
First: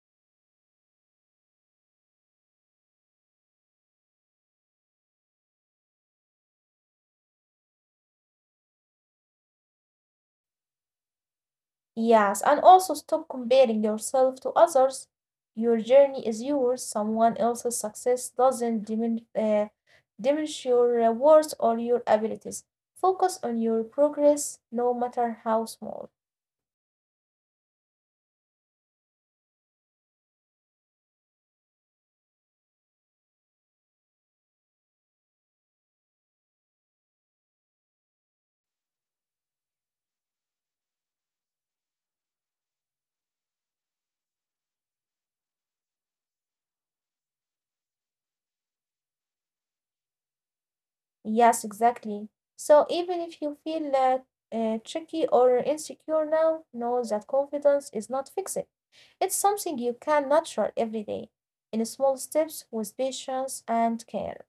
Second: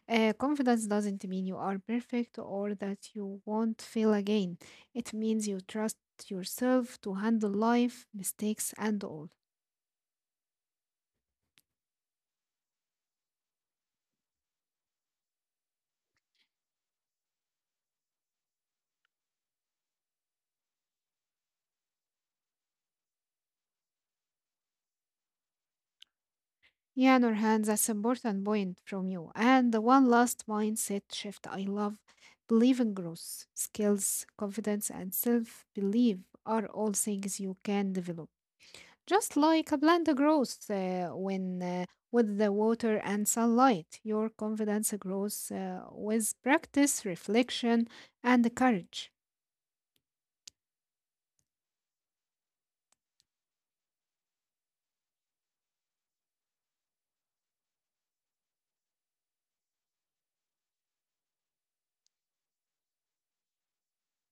[SPEAKER 2] Confidence doesn't mean you are perfect or that you won't fail again. It means you trust yourself to handle life, mistakes, and all.
[SPEAKER 1] Yes, and also stop comparing yourself to others. Your journey is yours. Someone else's success doesn't diminish your worth or your abilities. Focus on your progress, no matter how small.
[SPEAKER 2] Yeah, Nurhan, that's important point from you. And the one last mindset shift I love. Believe in growth. Skills, confidence, and self belief are all things you can develop. Just like a plant grows when with the water and sunlight, your confidence grows with practice, reflection, and courage.
[SPEAKER 1] Yes, exactly. So even if you feel tricky or insecure now, know that confidence is not fixed. It's something you can nurture every day in small steps with patience and care.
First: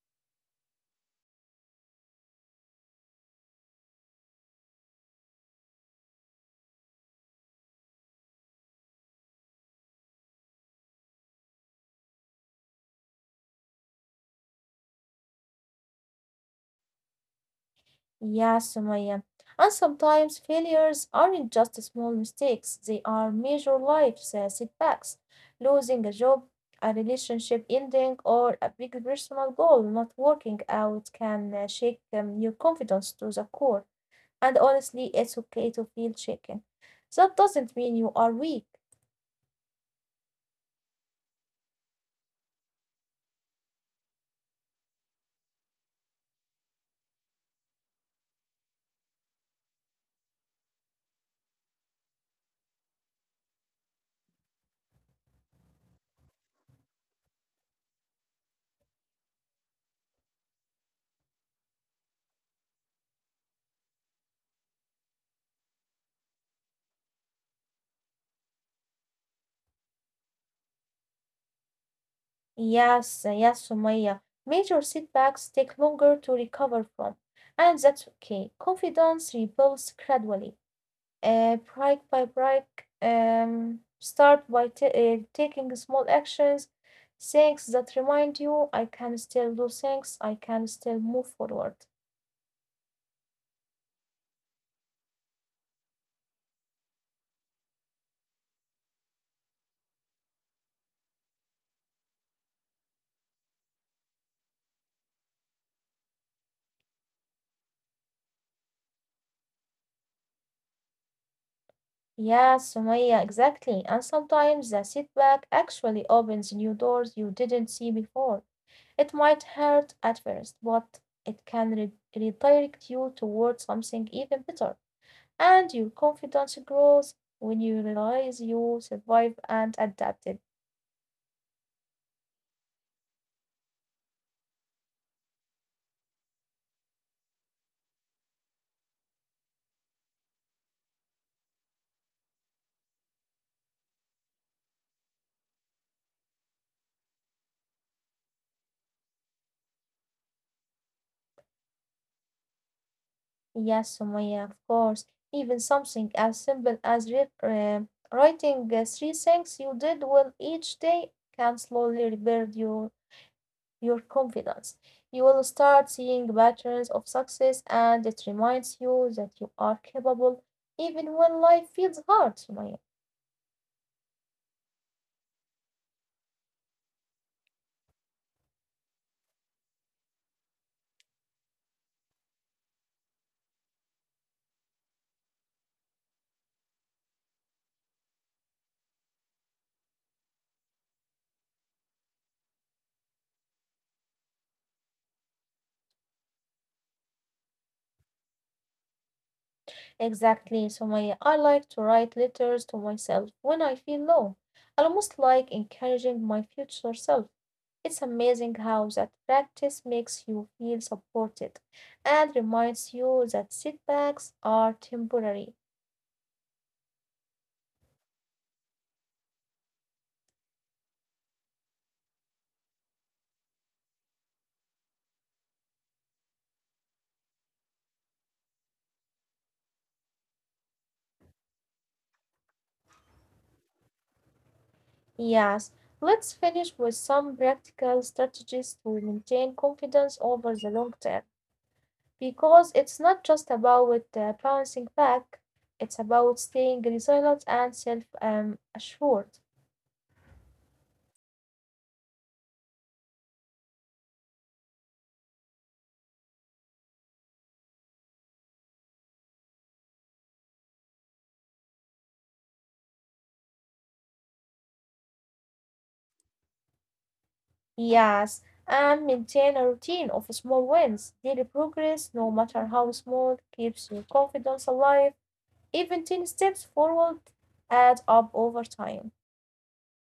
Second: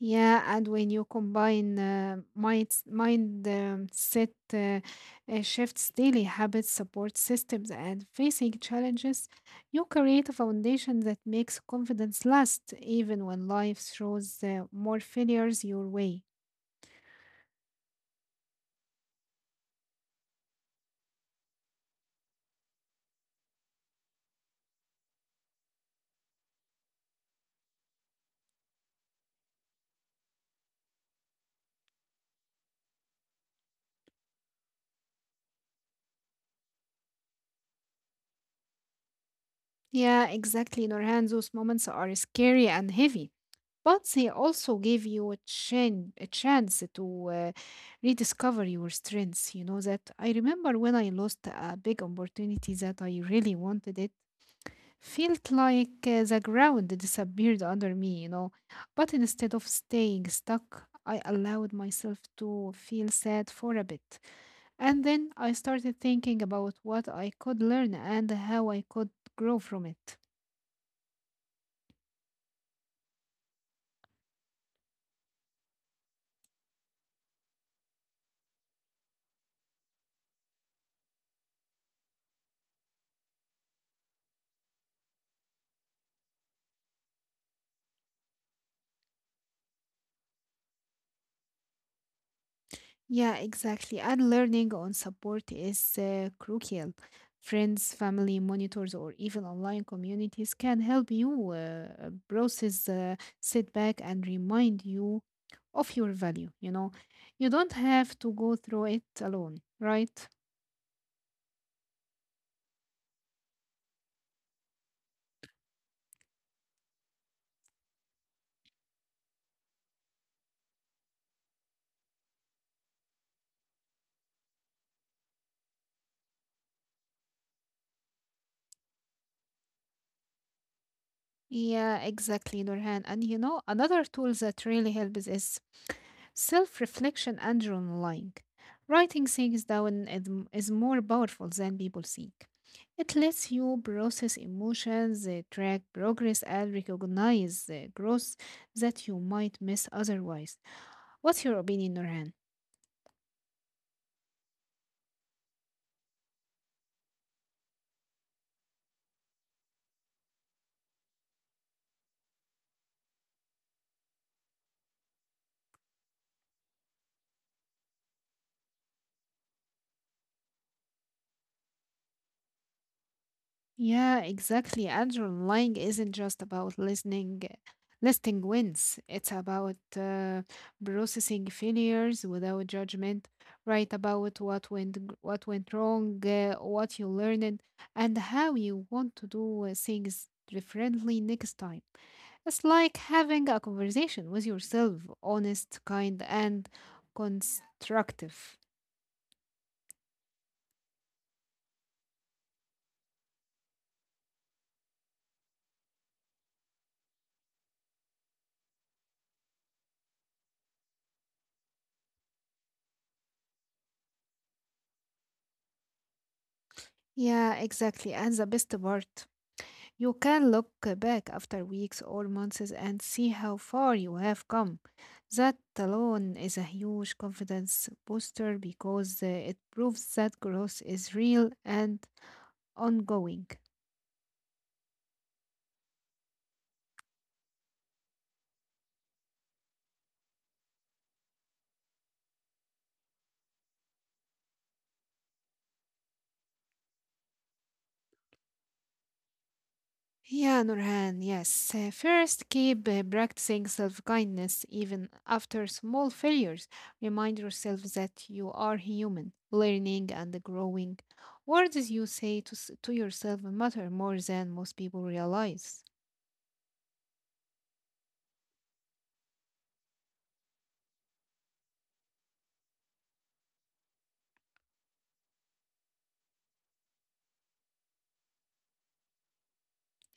[SPEAKER 2] Yeah, and when you combine mindset uh, shifts, daily habits, support systems, and facing challenges, you create a foundation that makes confidence last even when life throws more failures your way.
[SPEAKER 1] Yeah, Sumaya. And sometimes failures aren't just small mistakes, they are major life setbacks. Losing a job, a relationship ending, or a big personal goal not working out can shake your confidence to the core. And honestly, it's okay to feel shaken. That doesn't mean you are weak.
[SPEAKER 2] Yeah, exactly, Nurhan. Those moments are scary and heavy, but they also give you a chance to rediscover your strengths. You know that I remember when I lost a big opportunity that I really wanted it, felt like the ground disappeared under me, you know. But instead of staying stuck, I allowed myself to feel sad for a bit. And then I started thinking about what I could learn and how I could grow from it.
[SPEAKER 1] Yes, Sumaya. Major setbacks take longer to recover from, and that's okay. Confidence rebuilds gradually. Break by break, start by taking small actions, things that remind you I can still do things, I can still move forward.
[SPEAKER 2] Yeah, exactly. And learning on support is crucial. Friends, family, monitors, or even online communities can help you process setback and remind you of your value, you know. You don't have to go through it alone, right?
[SPEAKER 1] Yeah, Sumaya, exactly. And sometimes the setback actually opens new doors you didn't see before. It might hurt at first, but it can redirect you toward something even better. And your confidence grows when you realize you survived and adapted.
[SPEAKER 2] Yeah, exactly, Nurhan. And you know, another tool that really helps is self reflection and journaling. Writing things down is is more powerful than people think. It lets you process emotions, track progress, and recognize the growth that you might miss otherwise. What's your opinion, Nurhan?
[SPEAKER 1] Yes, Sumaya, of course. Even something as simple as writing three things you did well each day can slowly rebuild your confidence. You will start seeing patterns of success, and it reminds you that you are capable even when life feels hard, Sumaya.
[SPEAKER 2] Yeah, exactly. Adrenaline lying isn't just about listening, listing wins. It's about processing failures without judgment. Write about what what went wrong, what you learned, and how you want to do things differently next time. It's like having a conversation with yourself, honest, kind, and constructive.
[SPEAKER 1] Exactly, Sumaya. I like to write letters to myself when I feel low, almost like encouraging my future self. It's amazing how that practice makes you feel supported and reminds you that setbacks are temporary.
[SPEAKER 2] Yeah, exactly. And the best part. You can look back after weeks or months and see how far you have come. That alone is a huge confidence booster because it proves that growth is real and ongoing.
[SPEAKER 1] Yes, let's finish with some practical strategies to maintain confidence over the long term, because it's not just about bouncing back, it's about staying resilient and self assured.
[SPEAKER 2] Yeah, Nurhan, yes. First, keep practicing self kindness even after small failures. Remind yourself that you are human, learning and growing. Words you say to yourself matter more than most people realize.
[SPEAKER 1] Yes, and maintain a routine of small wins. Daily progress, no matter how small, keeps your confidence alive. Even 10 steps forward add up over time.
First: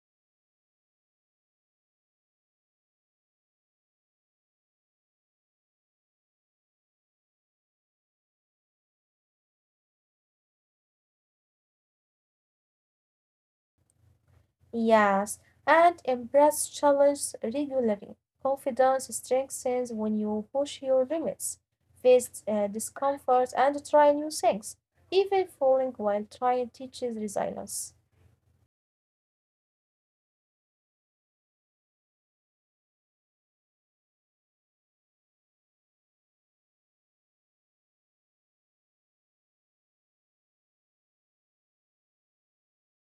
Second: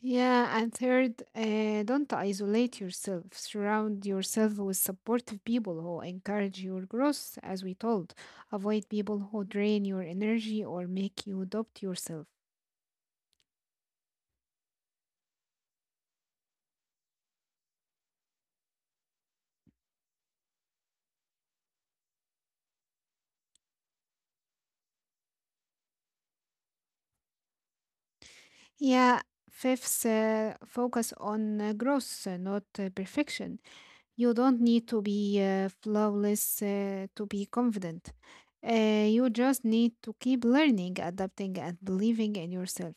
[SPEAKER 2] Yeah, and third, don't isolate yourself. Surround yourself with supportive people who encourage your growth, as we told. Avoid people who drain your energy or make you doubt yourself.
[SPEAKER 1] Yes, and embrace challenges regularly. Confidence strengthens when you push your limits, face discomfort, and try new things. Even falling while trying teaches resilience.
[SPEAKER 2] Yeah, fifth, focus on growth, not perfection. You don't need to be flawless to be confident. You just need to keep learning, adapting, and believing in yourself.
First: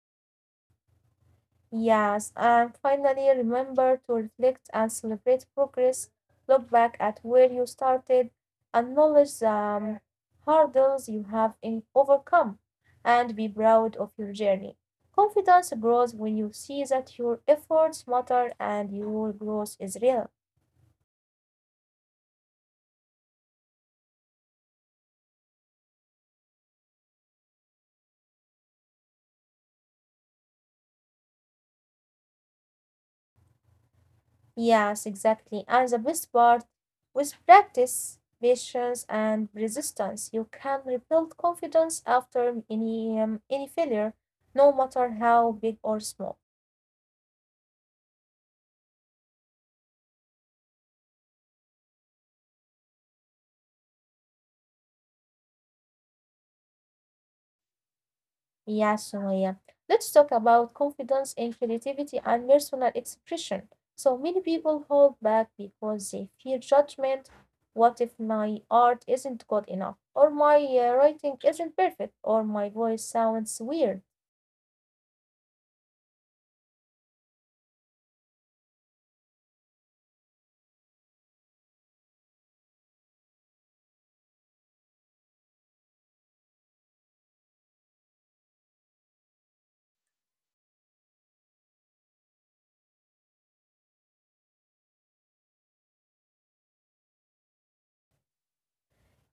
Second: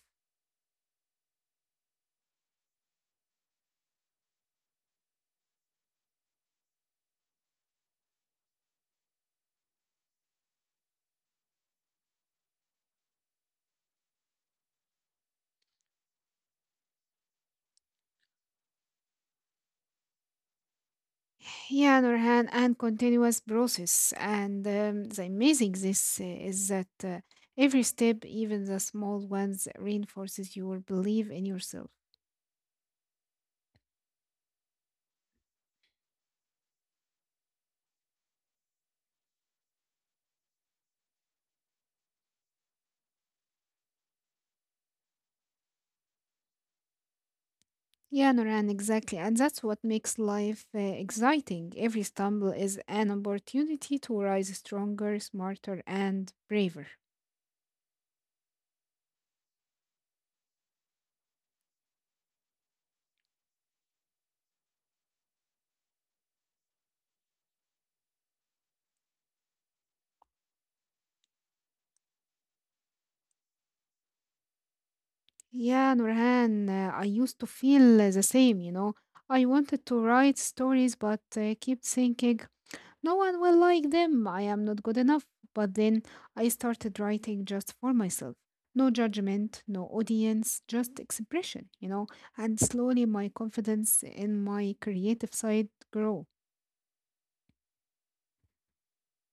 [SPEAKER 1] Yes, and finally remember to reflect and celebrate progress. Look back at where you started, acknowledge the hurdles you have overcome, and be proud of your journey. Confidence grows when you see that your efforts matter and your growth is real.
[SPEAKER 2] Yeah, Nurhan, and continuous process. And the amazing this is that every step, even the small ones, reinforces your belief in yourself.
[SPEAKER 1] Yes, exactly. And the best part, with practice, patience, and resistance, you can rebuild confidence after any failure, no matter how big or small.
[SPEAKER 2] Yeah, Nurhan, exactly. And that's what makes life exciting. Every stumble is an opportunity to rise stronger, smarter, and braver.
[SPEAKER 1] Yes, Sumaya. Let's talk about confidence in creativity and personal expression. So many people hold back because they fear judgment. What if my art isn't good enough, or my writing isn't perfect, or my voice sounds weird?
[SPEAKER 2] Yeah, Nurhan, I used to feel the same, you know. I wanted to write stories, but kept thinking no one will like them. I am not good enough. But then I started writing just for myself. No judgment, no audience, just expression, you know. And slowly my confidence in my creative side grew.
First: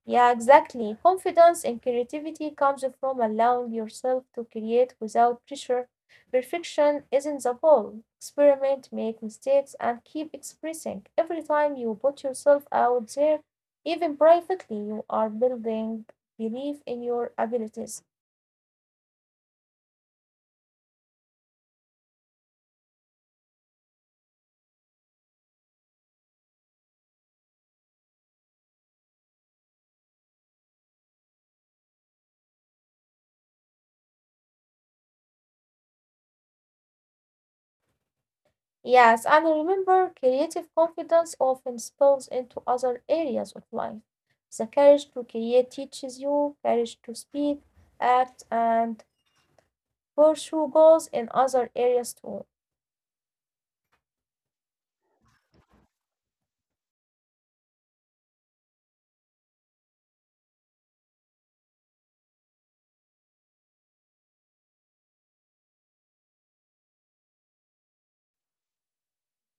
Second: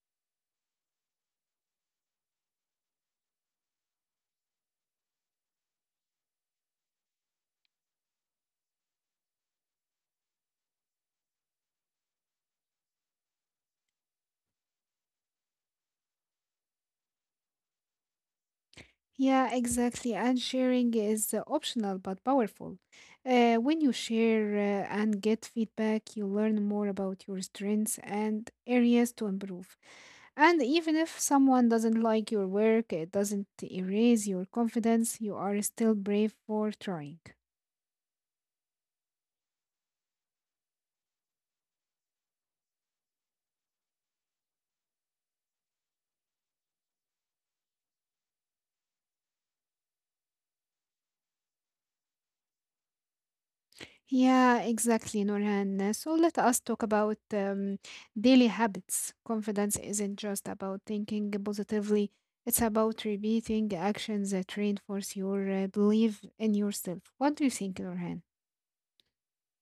[SPEAKER 1] Yeah, exactly. Confidence and creativity comes from allowing yourself to create without pressure. Perfection isn't the goal. Experiment, make mistakes, and keep expressing. Every time you put yourself out there, even privately, you are building belief in your abilities.
[SPEAKER 2] Yeah, exactly. And sharing is optional but powerful. When you share and get feedback, you learn more about your strengths and areas to improve. And even if someone doesn't like your work, it doesn't erase your confidence. You are still brave for trying.
[SPEAKER 1] Yes, and remember, creative confidence often spills into other areas of life. The courage to create teaches you courage to speak, act, and pursue goals in other areas too.
[SPEAKER 2] Yeah, exactly, Nurhan. So let us talk about daily habits. Confidence isn't just about thinking positively, it's about repeating actions that reinforce your belief in yourself. What do you think, Nurhan?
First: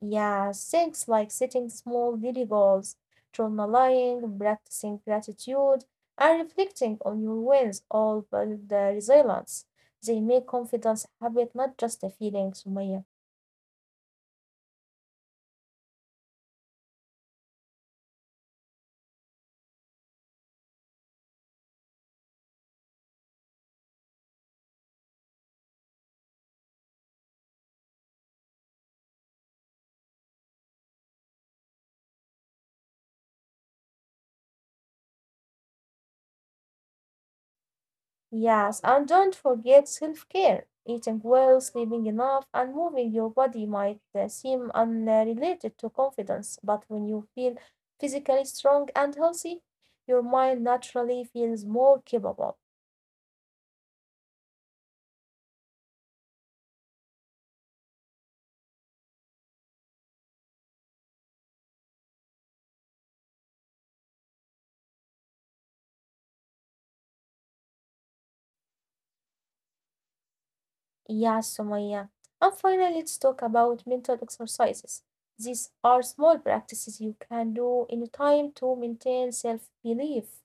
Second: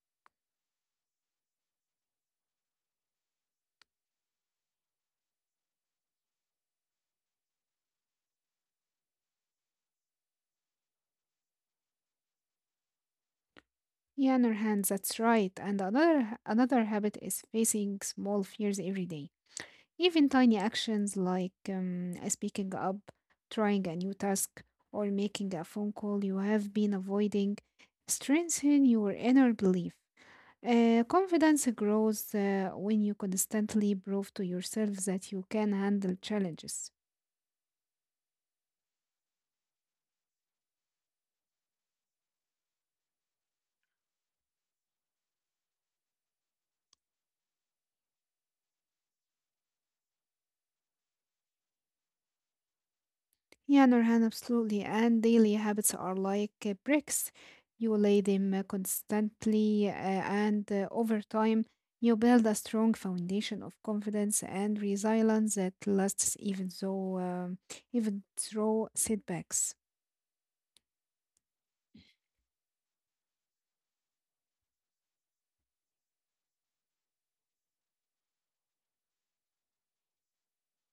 [SPEAKER 1] Yeah, things like setting small daily goals, journaling, practicing gratitude, and reflecting on your wins all build the resilience. They make confidence a habit, not just a feeling, Sumaya.
[SPEAKER 2] Yeah, Nurhan, that's right. And another habit is facing small fears every day. Even tiny actions like speaking up, trying a new task, or making a phone call you have been avoiding strengthen your inner belief. Confidence grows when you constantly prove to yourself that you can handle challenges.
[SPEAKER 1] Yes, and don't forget self care. Eating well, sleeping enough, and moving your body might seem unrelated to confidence, but when you feel physically strong and healthy, your mind naturally feels more capable.
[SPEAKER 2] Yeah, Nurhan, absolutely. And daily habits are like bricks. You lay them constantly, and over time, you build a strong foundation of confidence and resilience that lasts even through setbacks.
[SPEAKER 1] Yes, Sumaya. And finally, let's talk about mental exercises. These are small practices you can do anytime to maintain self belief.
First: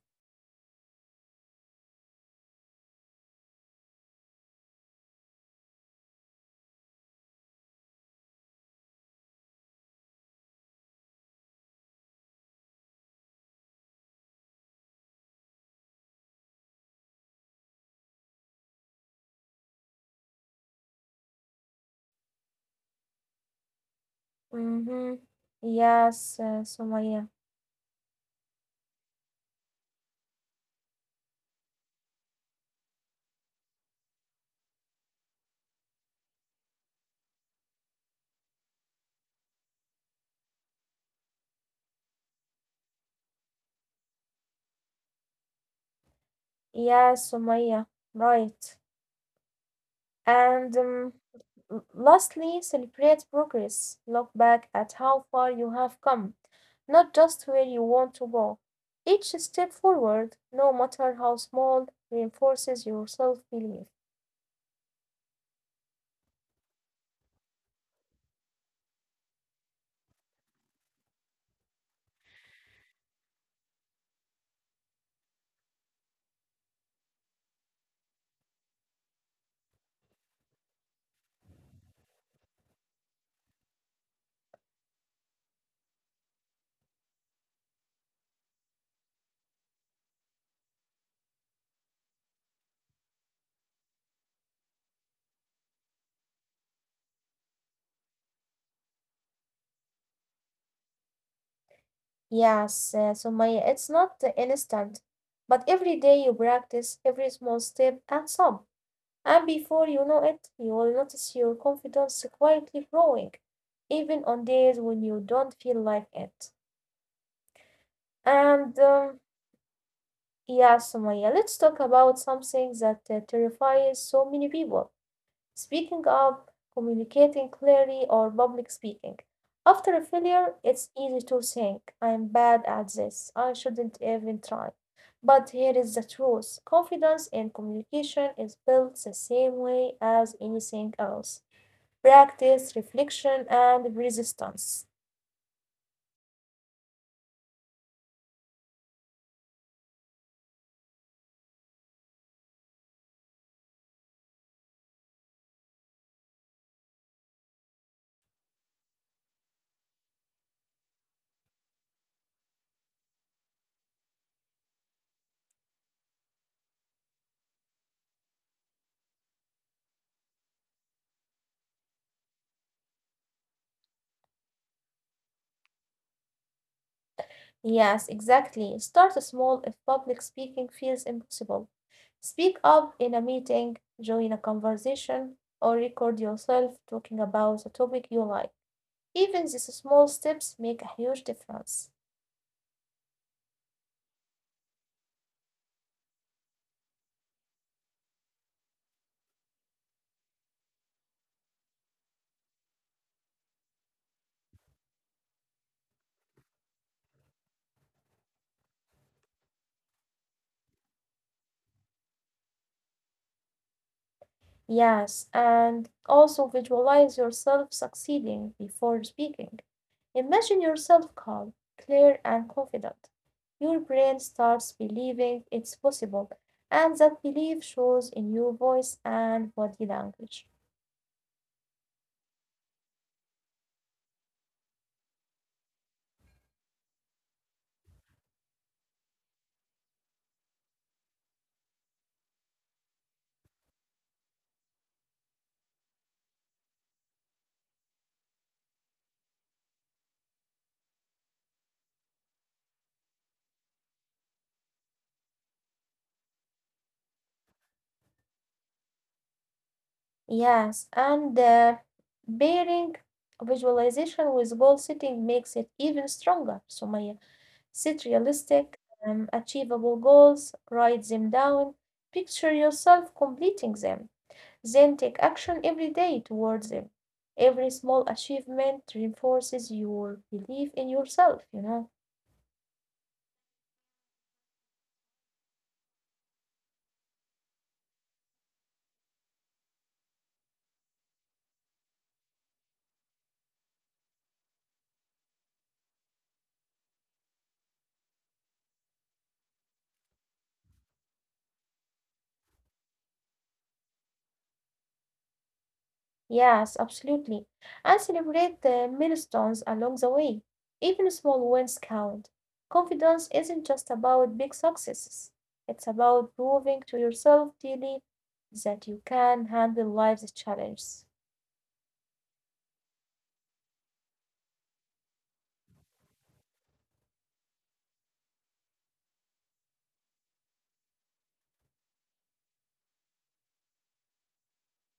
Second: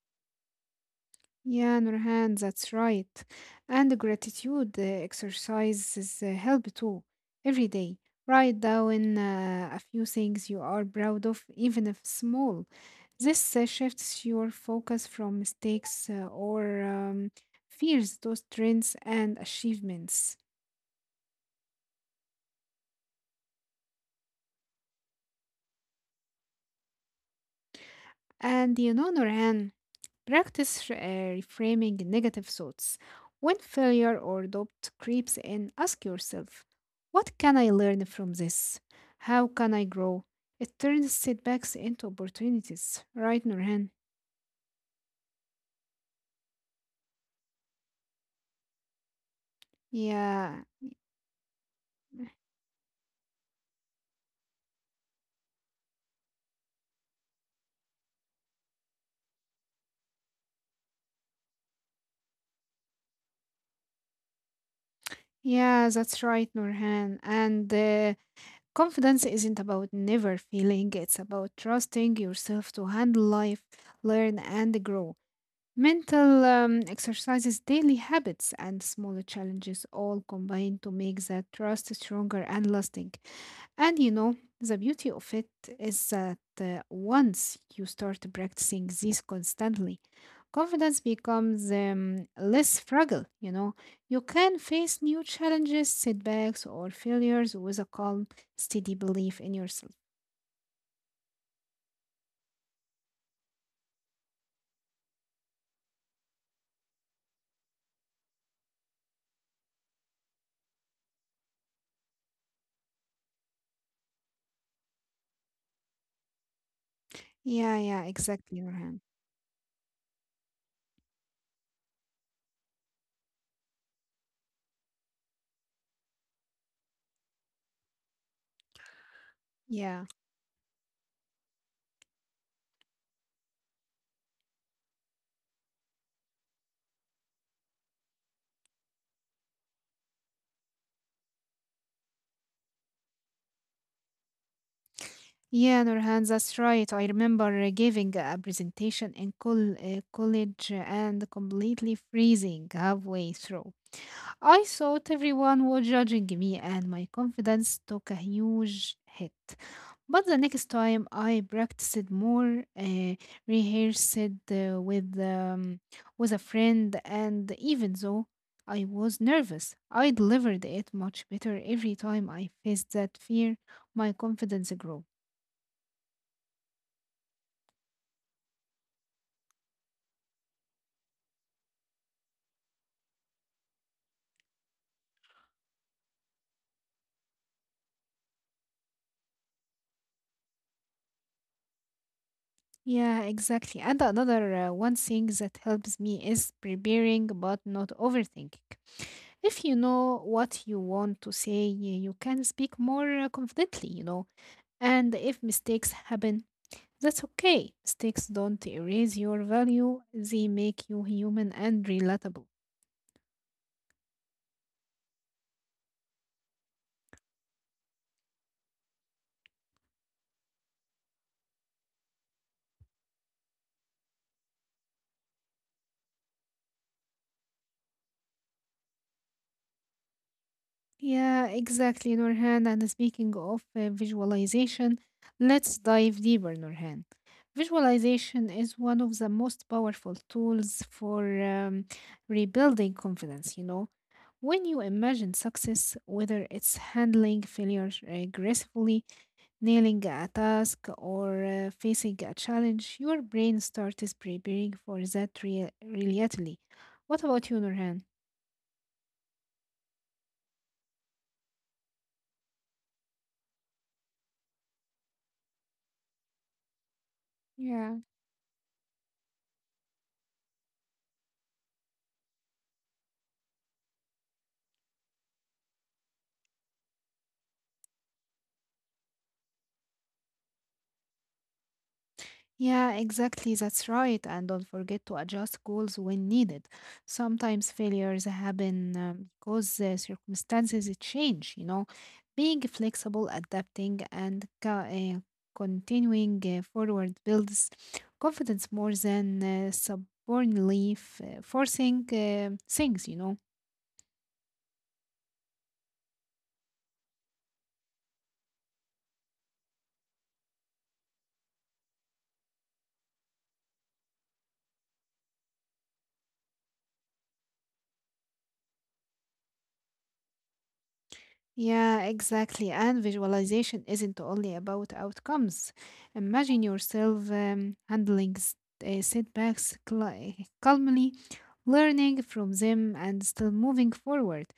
[SPEAKER 2] Yeah, Nurhan, that's right. And the gratitude exercises help too. Every day, write down a few things you are proud of, even if small. This shifts your focus from mistakes or fears to strengths and achievements.
[SPEAKER 1] Mm-hmm. Yes, uh, Sumaya.
[SPEAKER 2] And you know, Nurhan, practice reframing negative thoughts. When failure or doubt creeps in, ask yourself, what can I learn from this? How can I grow? It turns setbacks into opportunities, right, Nurhan?
[SPEAKER 1] Yes, Sumaya. Right. And
[SPEAKER 2] Yeah,
[SPEAKER 1] um, Lastly, celebrate progress. Look back at how far you have come, not just where you want to go. Each step forward, no matter how small, reinforces your self belief.
[SPEAKER 2] yeah, that's right, Nurhan. And confidence isn't about never feeling, it's about trusting yourself to handle life, learn, and grow. Mental exercises, daily habits, and smaller challenges all combine to make that trust stronger and lasting. And you know, the beauty of it is that once you start practicing this constantly, confidence becomes less fragile. You know, you can face new challenges, setbacks, or failures with a calm, steady belief in yourself.
[SPEAKER 1] Yes, Sumaya, it's not the instant, but every day you practice, every small step adds up. And before you know it, you will notice your confidence quietly growing, even on days when you don't feel like it.
[SPEAKER 2] Yeah, yeah,
[SPEAKER 1] And
[SPEAKER 2] exactly,
[SPEAKER 1] um,
[SPEAKER 2] Nurhan.
[SPEAKER 1] Yeah, Sumaya, let's talk about something that terrifies so many people: speaking up, communicating clearly, or public speaking. After a
[SPEAKER 2] Yeah.
[SPEAKER 1] failure, it's easy to think, I'm bad at this, I shouldn't even try. But here is the truth: confidence in communication is built the same way as anything else: practice, reflection, and resistance.
[SPEAKER 2] Yeah, Nurhan, that's right. I remember giving a presentation in college and completely freezing halfway through. I thought everyone was judging me, and my confidence took a huge hit. But the next time I practiced more, rehearsed uh, with um, with a friend, and even though I was nervous, I delivered it much better every time I faced that fear. My confidence grew.
[SPEAKER 1] Yes, exactly. Start small if public speaking feels impossible. Speak up in a meeting, join a conversation, or record yourself talking about a topic you like. Even these small steps make a huge difference.
[SPEAKER 2] Yeah, exactly. And another one thing that helps me is preparing but not overthinking. If you know what you want to say, you can speak more confidently, you know. And if mistakes happen, that's okay. Mistakes don't erase your value, they make you human and relatable.
[SPEAKER 1] Yes, and also visualize yourself succeeding before speaking. Imagine yourself calm, clear, and confident. Your brain starts believing it's possible, and that belief shows in your voice and body language.
[SPEAKER 2] Yeah, exactly, Nurhan. And speaking of visualization, let's dive deeper, Nurhan. Visualization is one of the most powerful tools for rebuilding confidence, you know. When you imagine success, whether it's handling failure gracefully, nailing a task, or facing a challenge, your brain starts preparing for that reality. What about you, Nurhan?
[SPEAKER 1] Yes, and pairing visualization with goal setting makes it even stronger. So Maya, set
[SPEAKER 2] Yeah.
[SPEAKER 1] realistic, achievable goals, write them down, picture yourself completing them, then take action every day towards them. Every small achievement reinforces your belief in yourself, you know.
[SPEAKER 2] Yeah, exactly. That's right. And don't forget to adjust goals when needed. Sometimes failures happen because circumstances change, you know. Being flexible, adapting, and continuing forward builds confidence more than subordinately forcing things, you know.
[SPEAKER 1] Yes, absolutely. And celebrate the milestones along the way. Even small wins count. Confidence isn't just about big successes, it's about proving to yourself daily that you can handle life's challenges.
[SPEAKER 2] Yeah, exactly. And visualization isn't only about outcomes. Imagine yourself handling setbacks calmly, learning from them, and still moving forward.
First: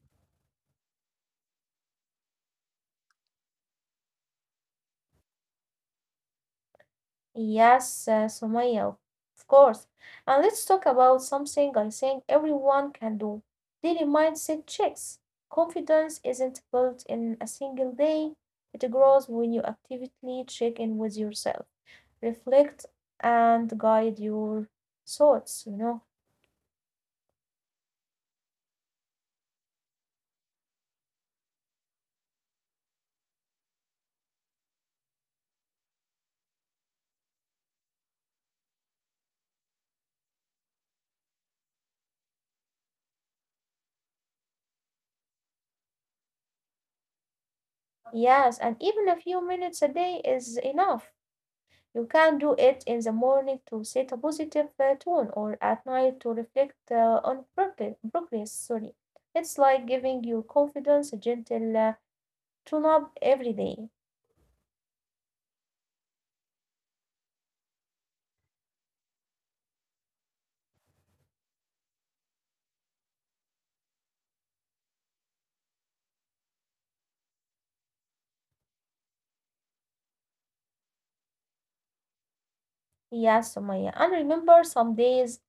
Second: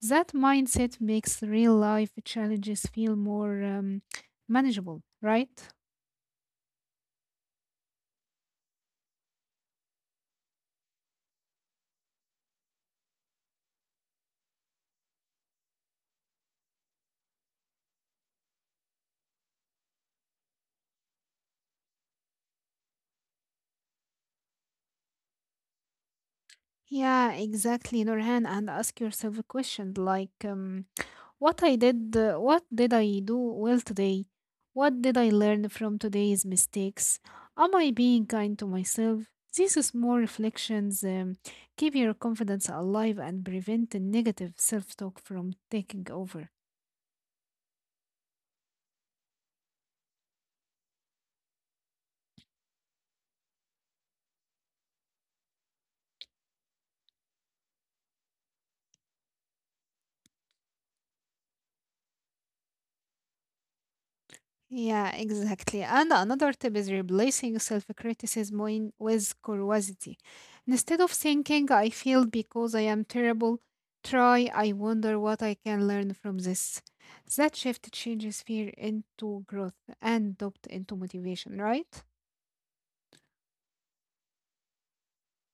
[SPEAKER 2] That mindset makes real life challenges feel more manageable, right?
[SPEAKER 1] Yes, Sumaya, of course. And let's talk about something I think everyone can do: daily mindset checks. Confidence isn't built in a single day, it grows when you actively check in with yourself, reflect and guide your thoughts, you know.
[SPEAKER 2] Yeah, exactly, Nurhan. And ask yourself a question like, what what did I do well today? What did I learn from today's mistakes? Am I being kind to myself? These small reflections keep your confidence alive and prevent the negative self talk from taking over.
[SPEAKER 1] Yes, and even a few minutes a day is enough. You can do it in the morning to set a positive tone or at night to reflect on progress. Sorry. It's like giving your confidence a gentle tune up every day.
[SPEAKER 2] Yeah, exactly. And another tip is replacing self criticism with curiosity. Instead of thinking, I failed because I am terrible, try, I wonder what I can learn from this. That shift changes fear into growth and doubt into motivation, right?
[SPEAKER 1] Yes, Sumaya. And remember, some days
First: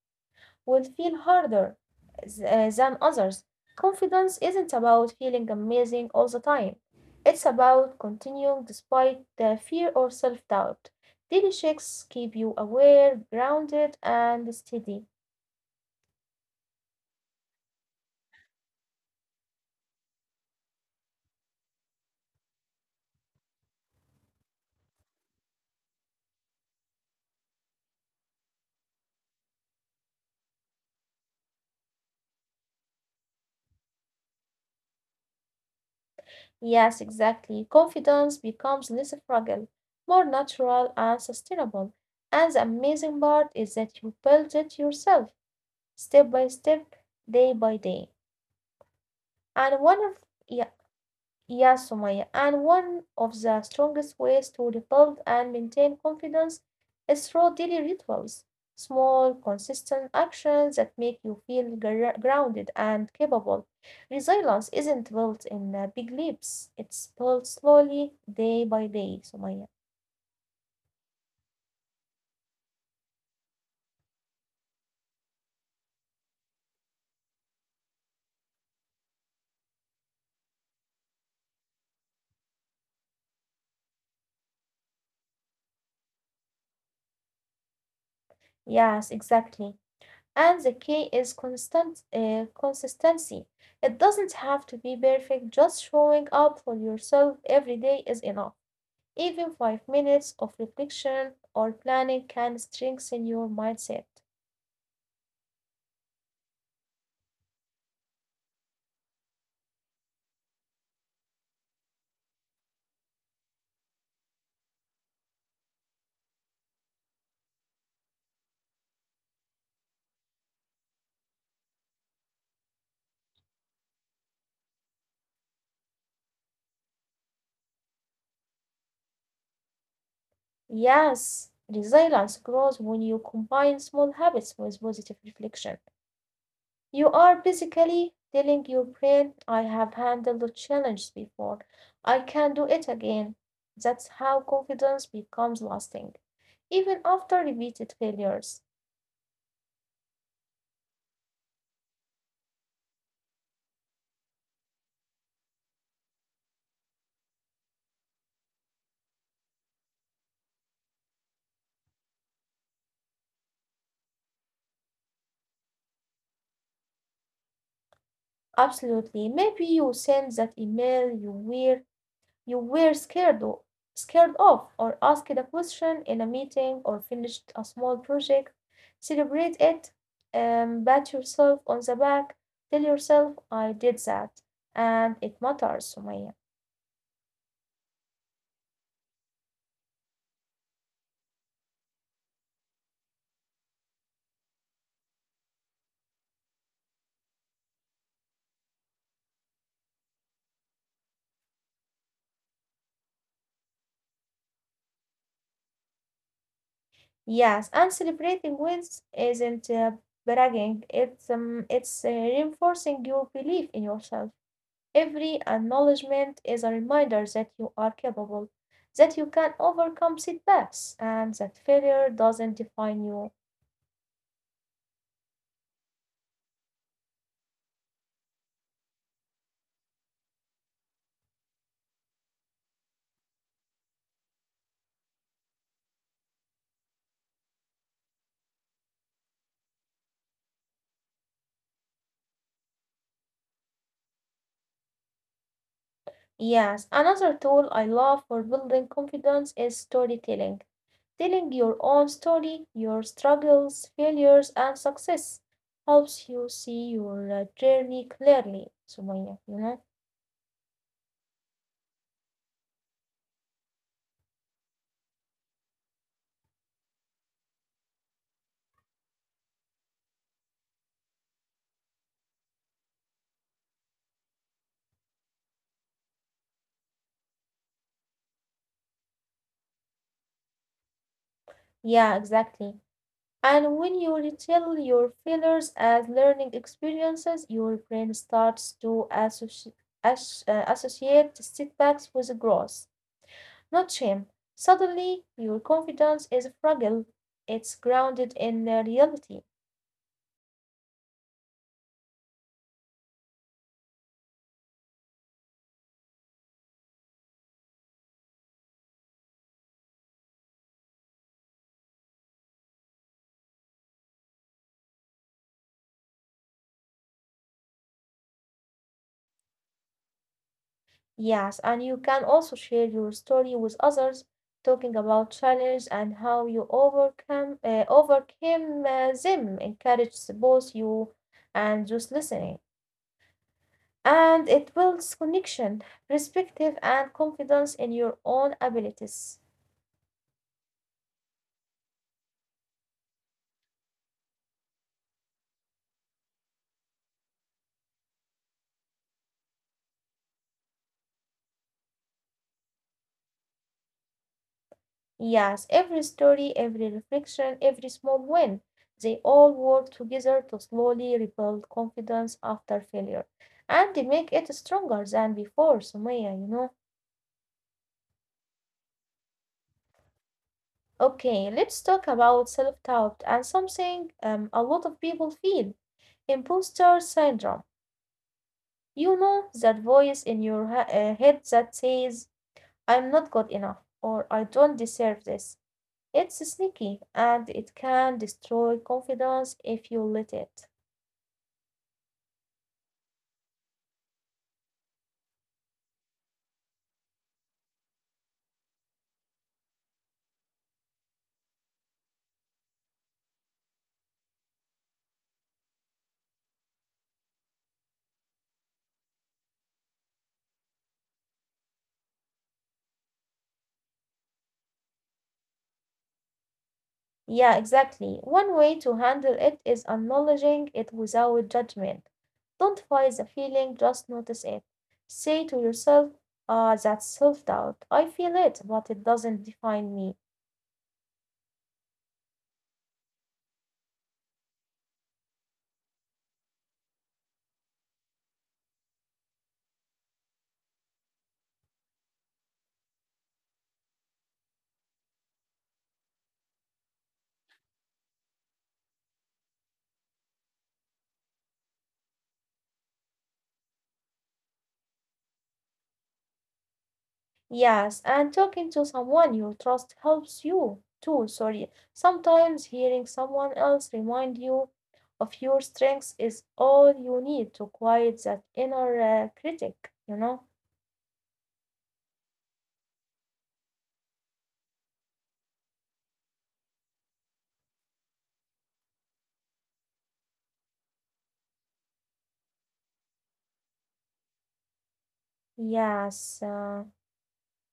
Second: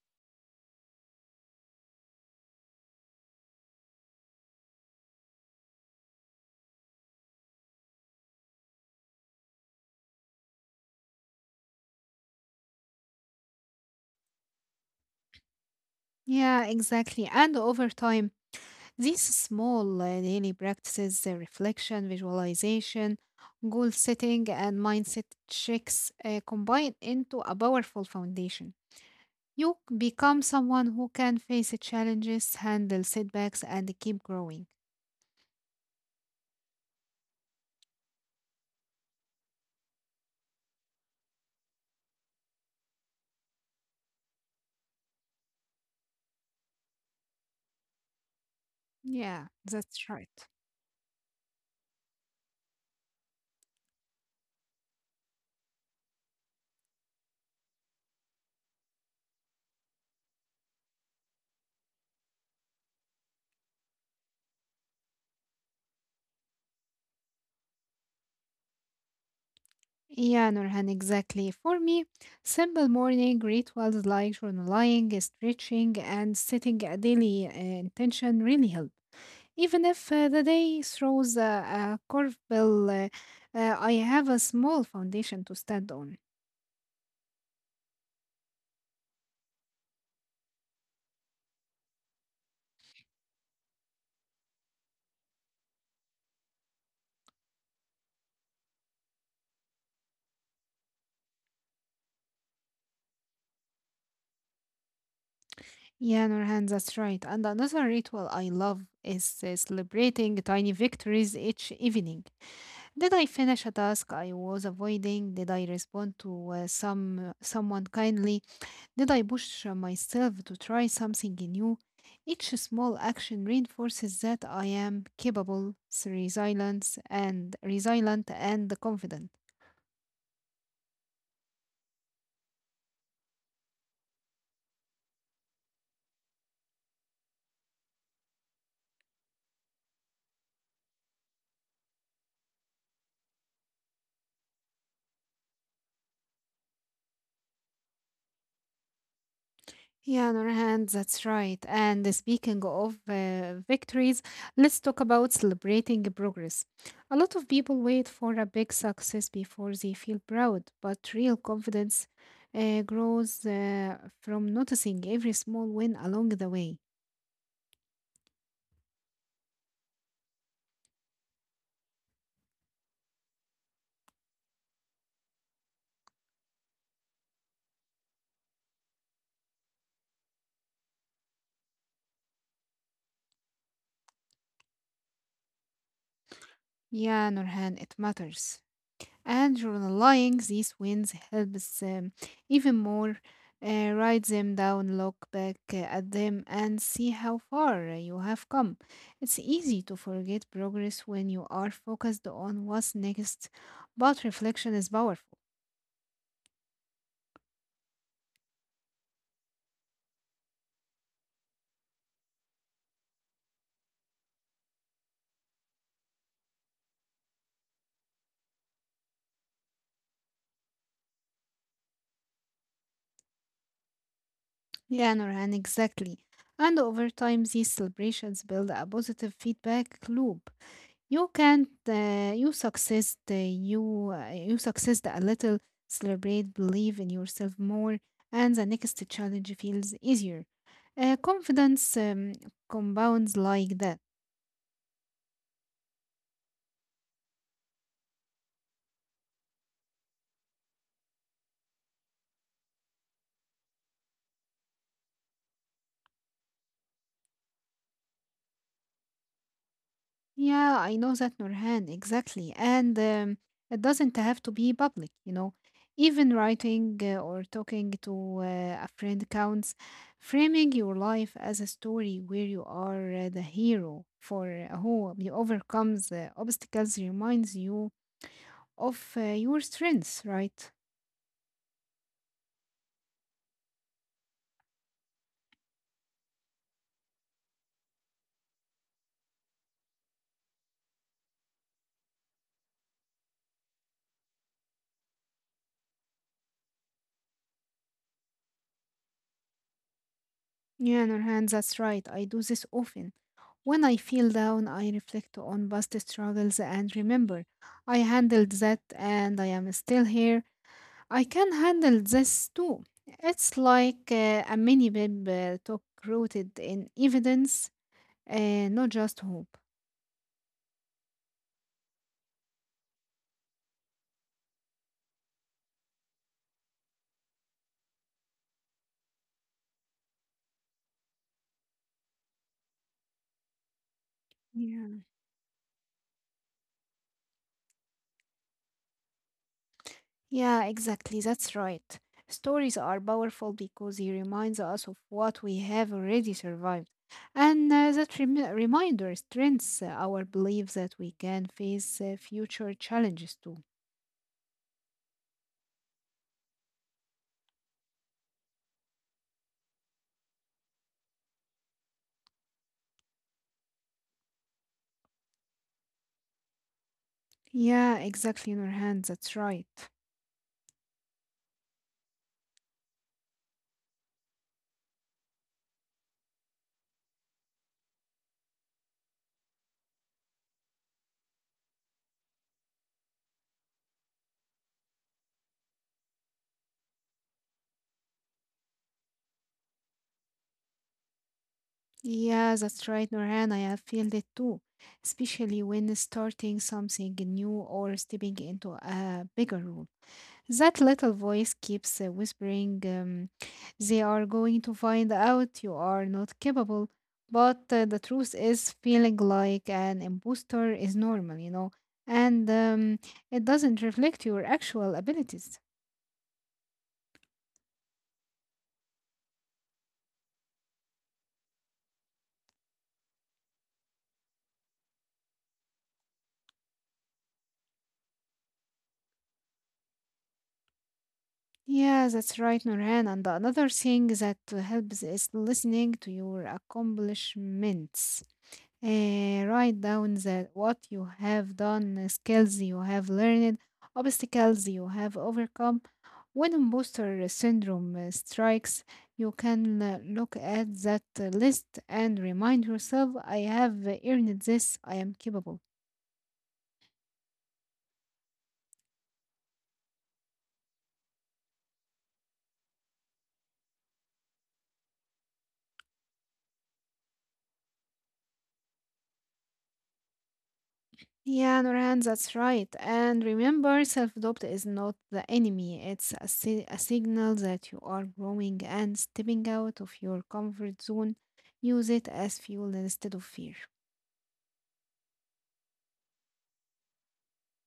[SPEAKER 1] would feel harder than others. Confidence isn't about feeling amazing all the time. It's about continuing despite the fear or self-doubt. Daily checks keep you aware, grounded, and steady.
[SPEAKER 2] Yeah, exactly. And over time, these small daily practices, reflection, visualization, goal setting, and mindset checks combine into a powerful foundation. You become someone who can face challenges, handle setbacks, and keep growing.
[SPEAKER 1] Yes, exactly. Confidence becomes less fragile, more natural and sustainable. And the amazing part is that you build it yourself, step by step, day by day.
[SPEAKER 2] Yeah,
[SPEAKER 1] And one of
[SPEAKER 2] that's right.
[SPEAKER 1] yeah, Yes, Sumaya. And one of the strongest ways to rebuild and maintain confidence is through daily rituals, small, consistent actions that make you feel grounded and capable. Resilience isn't built in big leaps, it's built slowly, day by day, Sumaya.
[SPEAKER 2] Yeah, Nurhan, exactly. For me, simple morning rituals like journaling, stretching, and setting a daily intention really help. Even if the day throws a curveball, I have a small foundation to stand on.
[SPEAKER 1] Yes, exactly. And the key is constant consistency. It doesn't have to be perfect, just showing up for yourself every day is enough. Even 5 minutes of reflection or planning can strengthen your mindset.
[SPEAKER 2] Yeah, Nurhan, that's right. And another ritual I love is celebrating tiny victories each evening. Did I finish a task I was avoiding? Did I respond to someone kindly? Did I push myself to try something new? Each small action reinforces that I am capable, resilient, and resilient and confident.
[SPEAKER 1] Yes, resilience grows when you combine small habits with positive reflection. You are basically telling your brain, I have handled the challenge before, I can do it again. That's how confidence becomes lasting, even after repeated failures.
[SPEAKER 2] Yeah, on our hand, that's right. And speaking of victories, let's talk about celebrating progress. A lot of people wait for a big success before they feel proud, but real confidence grows from noticing every small win along the way.
[SPEAKER 1] Absolutely. Maybe you send that email you were scared of, or asked a question in a meeting, or finished a small project. Celebrate it, pat yourself on the back, tell yourself, I did that, and it matters, Sumaya.
[SPEAKER 2] Yeah, Nurhan, it matters. And journaling these wins helps even more. Write them down, look back at them, and see how far you have come. It's easy to forget progress when you are focused on what's next, but reflection is powerful.
[SPEAKER 1] Yes, and celebrating wins isn't bragging, it's reinforcing your belief in yourself. Every acknowledgement is a reminder that you are capable, that you can overcome setbacks, and that failure doesn't define you.
[SPEAKER 2] Yeah, Norhan, exactly. And over time, these celebrations build a positive feedback loop. You can't, you success, you, You success a little, celebrate, believe in yourself more, and the next challenge feels easier. Confidence compounds like that.
[SPEAKER 1] Yes, another tool I love for building confidence is storytelling. Telling your own story, your struggles, failures, and success helps you see your journey clearly, Sumaya, you know?
[SPEAKER 2] Yeah, I know that, Nurhan, exactly. And it doesn't have to be public, you know. Even writing or talking to a friend counts. Framing your life as a story where you are the hero for who overcomes obstacles reminds you of your strengths, right?
[SPEAKER 1] Yeah, exactly. And when you retell your failures as learning experiences, your brain starts to associate setbacks with growth. Not shame. Suddenly your confidence is fragile. It's grounded in reality.
[SPEAKER 2] Yeah, Nurhan, that's right. I do this often. When I feel down, I reflect on past struggles and remember I handled that and I am still here. I can handle this too. It's like a mini bib talk rooted in evidence, not just hope.
[SPEAKER 1] Yes, and you can also share your story with others, talking about challenges and how you overcome overcame them encourages both you and those listening. And it builds
[SPEAKER 2] Yeah.
[SPEAKER 1] connection, perspective, and confidence in your own abilities.
[SPEAKER 2] Yeah, exactly. That's right. Stories are powerful because they remind us of what we have already survived. And that reminder strengthens our belief that we can face future challenges too.
[SPEAKER 1] Yes, every story, every reflection, every small win, they all work together to slowly rebuild confidence after failure and they make it stronger than before, Sumaya, you know.
[SPEAKER 2] Yeah, exactly, Nurhan. That's right.
[SPEAKER 1] Okay, let's talk about self-doubt and something, a lot of people feel, imposter syndrome. You know that voice in your head that says, I'm not good enough or I don't deserve this. It's sneaky and it can destroy confidence if you let it.
[SPEAKER 2] Yeah, that's right, Norhan. I have felt it too, especially when starting something new or stepping into a bigger role. That little voice keeps whispering, they are going to find out you are not capable. But the truth is, feeling like an imposter is normal, you know, and it doesn't reflect your actual abilities.
[SPEAKER 1] Yeah, exactly. One way to handle it is acknowledging it without judgment. Don't fight the feeling, just notice it. Say to yourself, ah, that's self doubt. I feel it, but it doesn't define me.
[SPEAKER 2] Yeah, that's right, Nurhan. And another thing that helps is listening to your accomplishments. Eh, write down that what you have done, skills you have learned, obstacles you have overcome. When imposter syndrome strikes, you can look at that list and remind yourself, I have earned this, I am capable.
[SPEAKER 1] Yes, and talking to someone you trust helps you too. Sorry. Sometimes hearing someone else remind you of your strengths is all you need to quiet that inner critic, you know?
[SPEAKER 2] Yeah, Nurhan, that's right. And remember, self doubt is not the enemy, it's a signal that you are growing and stepping out of your comfort zone. Use it as fuel instead of fear.
[SPEAKER 1] Yes.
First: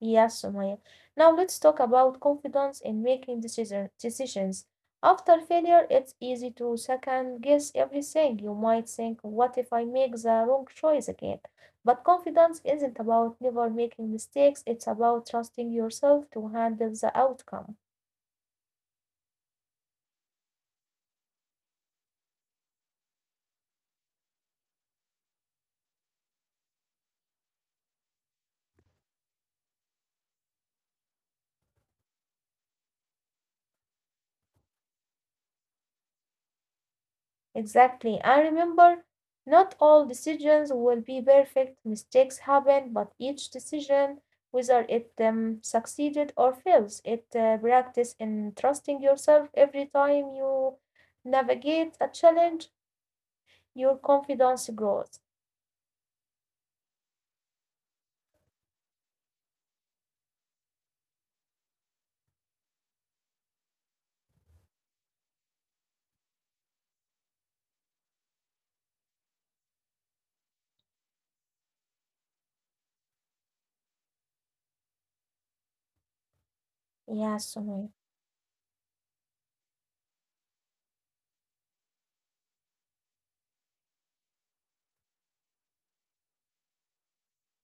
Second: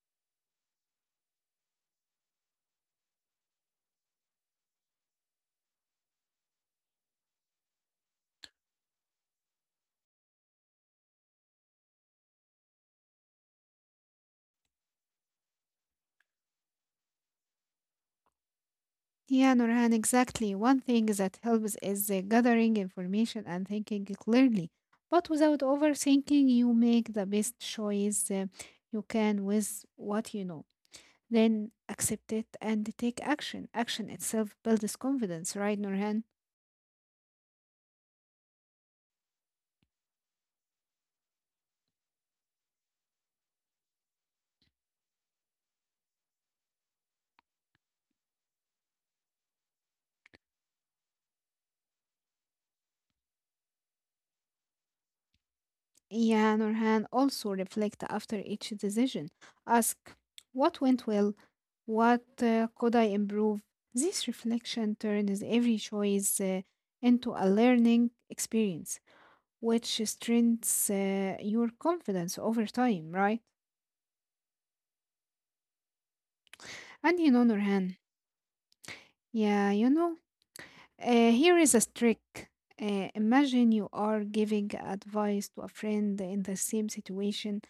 [SPEAKER 1] Yes, Sumaya. Now let's talk about confidence in making decisions. After failure, it's easy to second guess everything. You might think, what if I make the wrong choice again? But confidence isn't about never making mistakes, it's about trusting yourself to handle the outcome.
[SPEAKER 2] Yeah, Nurhan, exactly. One thing that helps is gathering information and thinking clearly. But without overthinking, you make the best choice you can with what you know. Then accept it and take action. Action itself builds confidence, right, Nurhan?
[SPEAKER 1] Exactly. And remember, not all decisions will be perfect. Mistakes happen, but each decision, whether it succeeded or fails, it practice in trusting yourself every time you navigate a challenge, your confidence grows.
[SPEAKER 2] Yeah, Nurhan, also reflect after each decision. Ask what went well, what could I improve. This reflection turns every choice into a learning experience, which strengthens your confidence over time, right? And you know,
[SPEAKER 1] Yes, Sumaya.
[SPEAKER 2] Nurhan, yeah, you know, here is a trick. Imagine you are giving advice to a friend in the same situation.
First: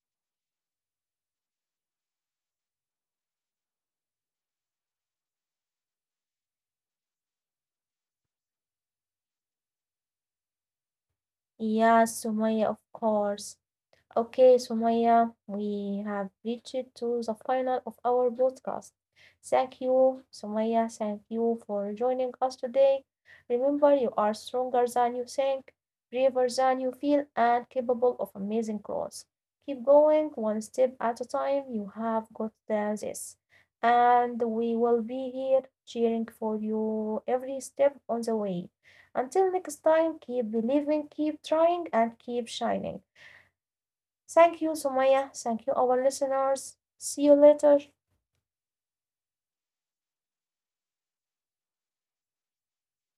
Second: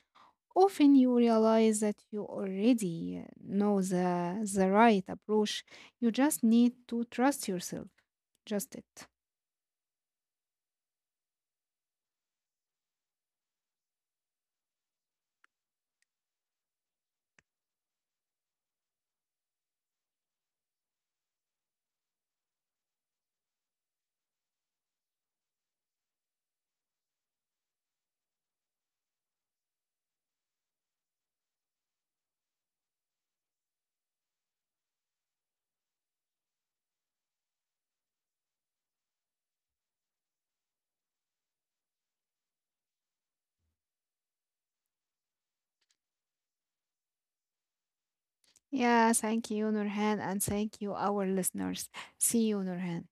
[SPEAKER 2] Often you realize that you already know the right approach. You just need to trust yourself. Just it.
[SPEAKER 1] Yes, Sumaya, of course. Okay, Sumaya, we have reached to the final of our podcast. Thank you, Sumaya. Thank you for joining us today. Remember, you are stronger than you think, braver than you feel, and capable of amazing growth. Keep going one step at a time. You have got this. And we will be here cheering for you every step on the way. Until next time, keep believing, keep trying, and keep shining. Thank you, Sumaya. Thank you, our listeners. See you later.
[SPEAKER 2] Yeah, thank you, Nurhan, and thank you, our listeners. See you, Nurhan.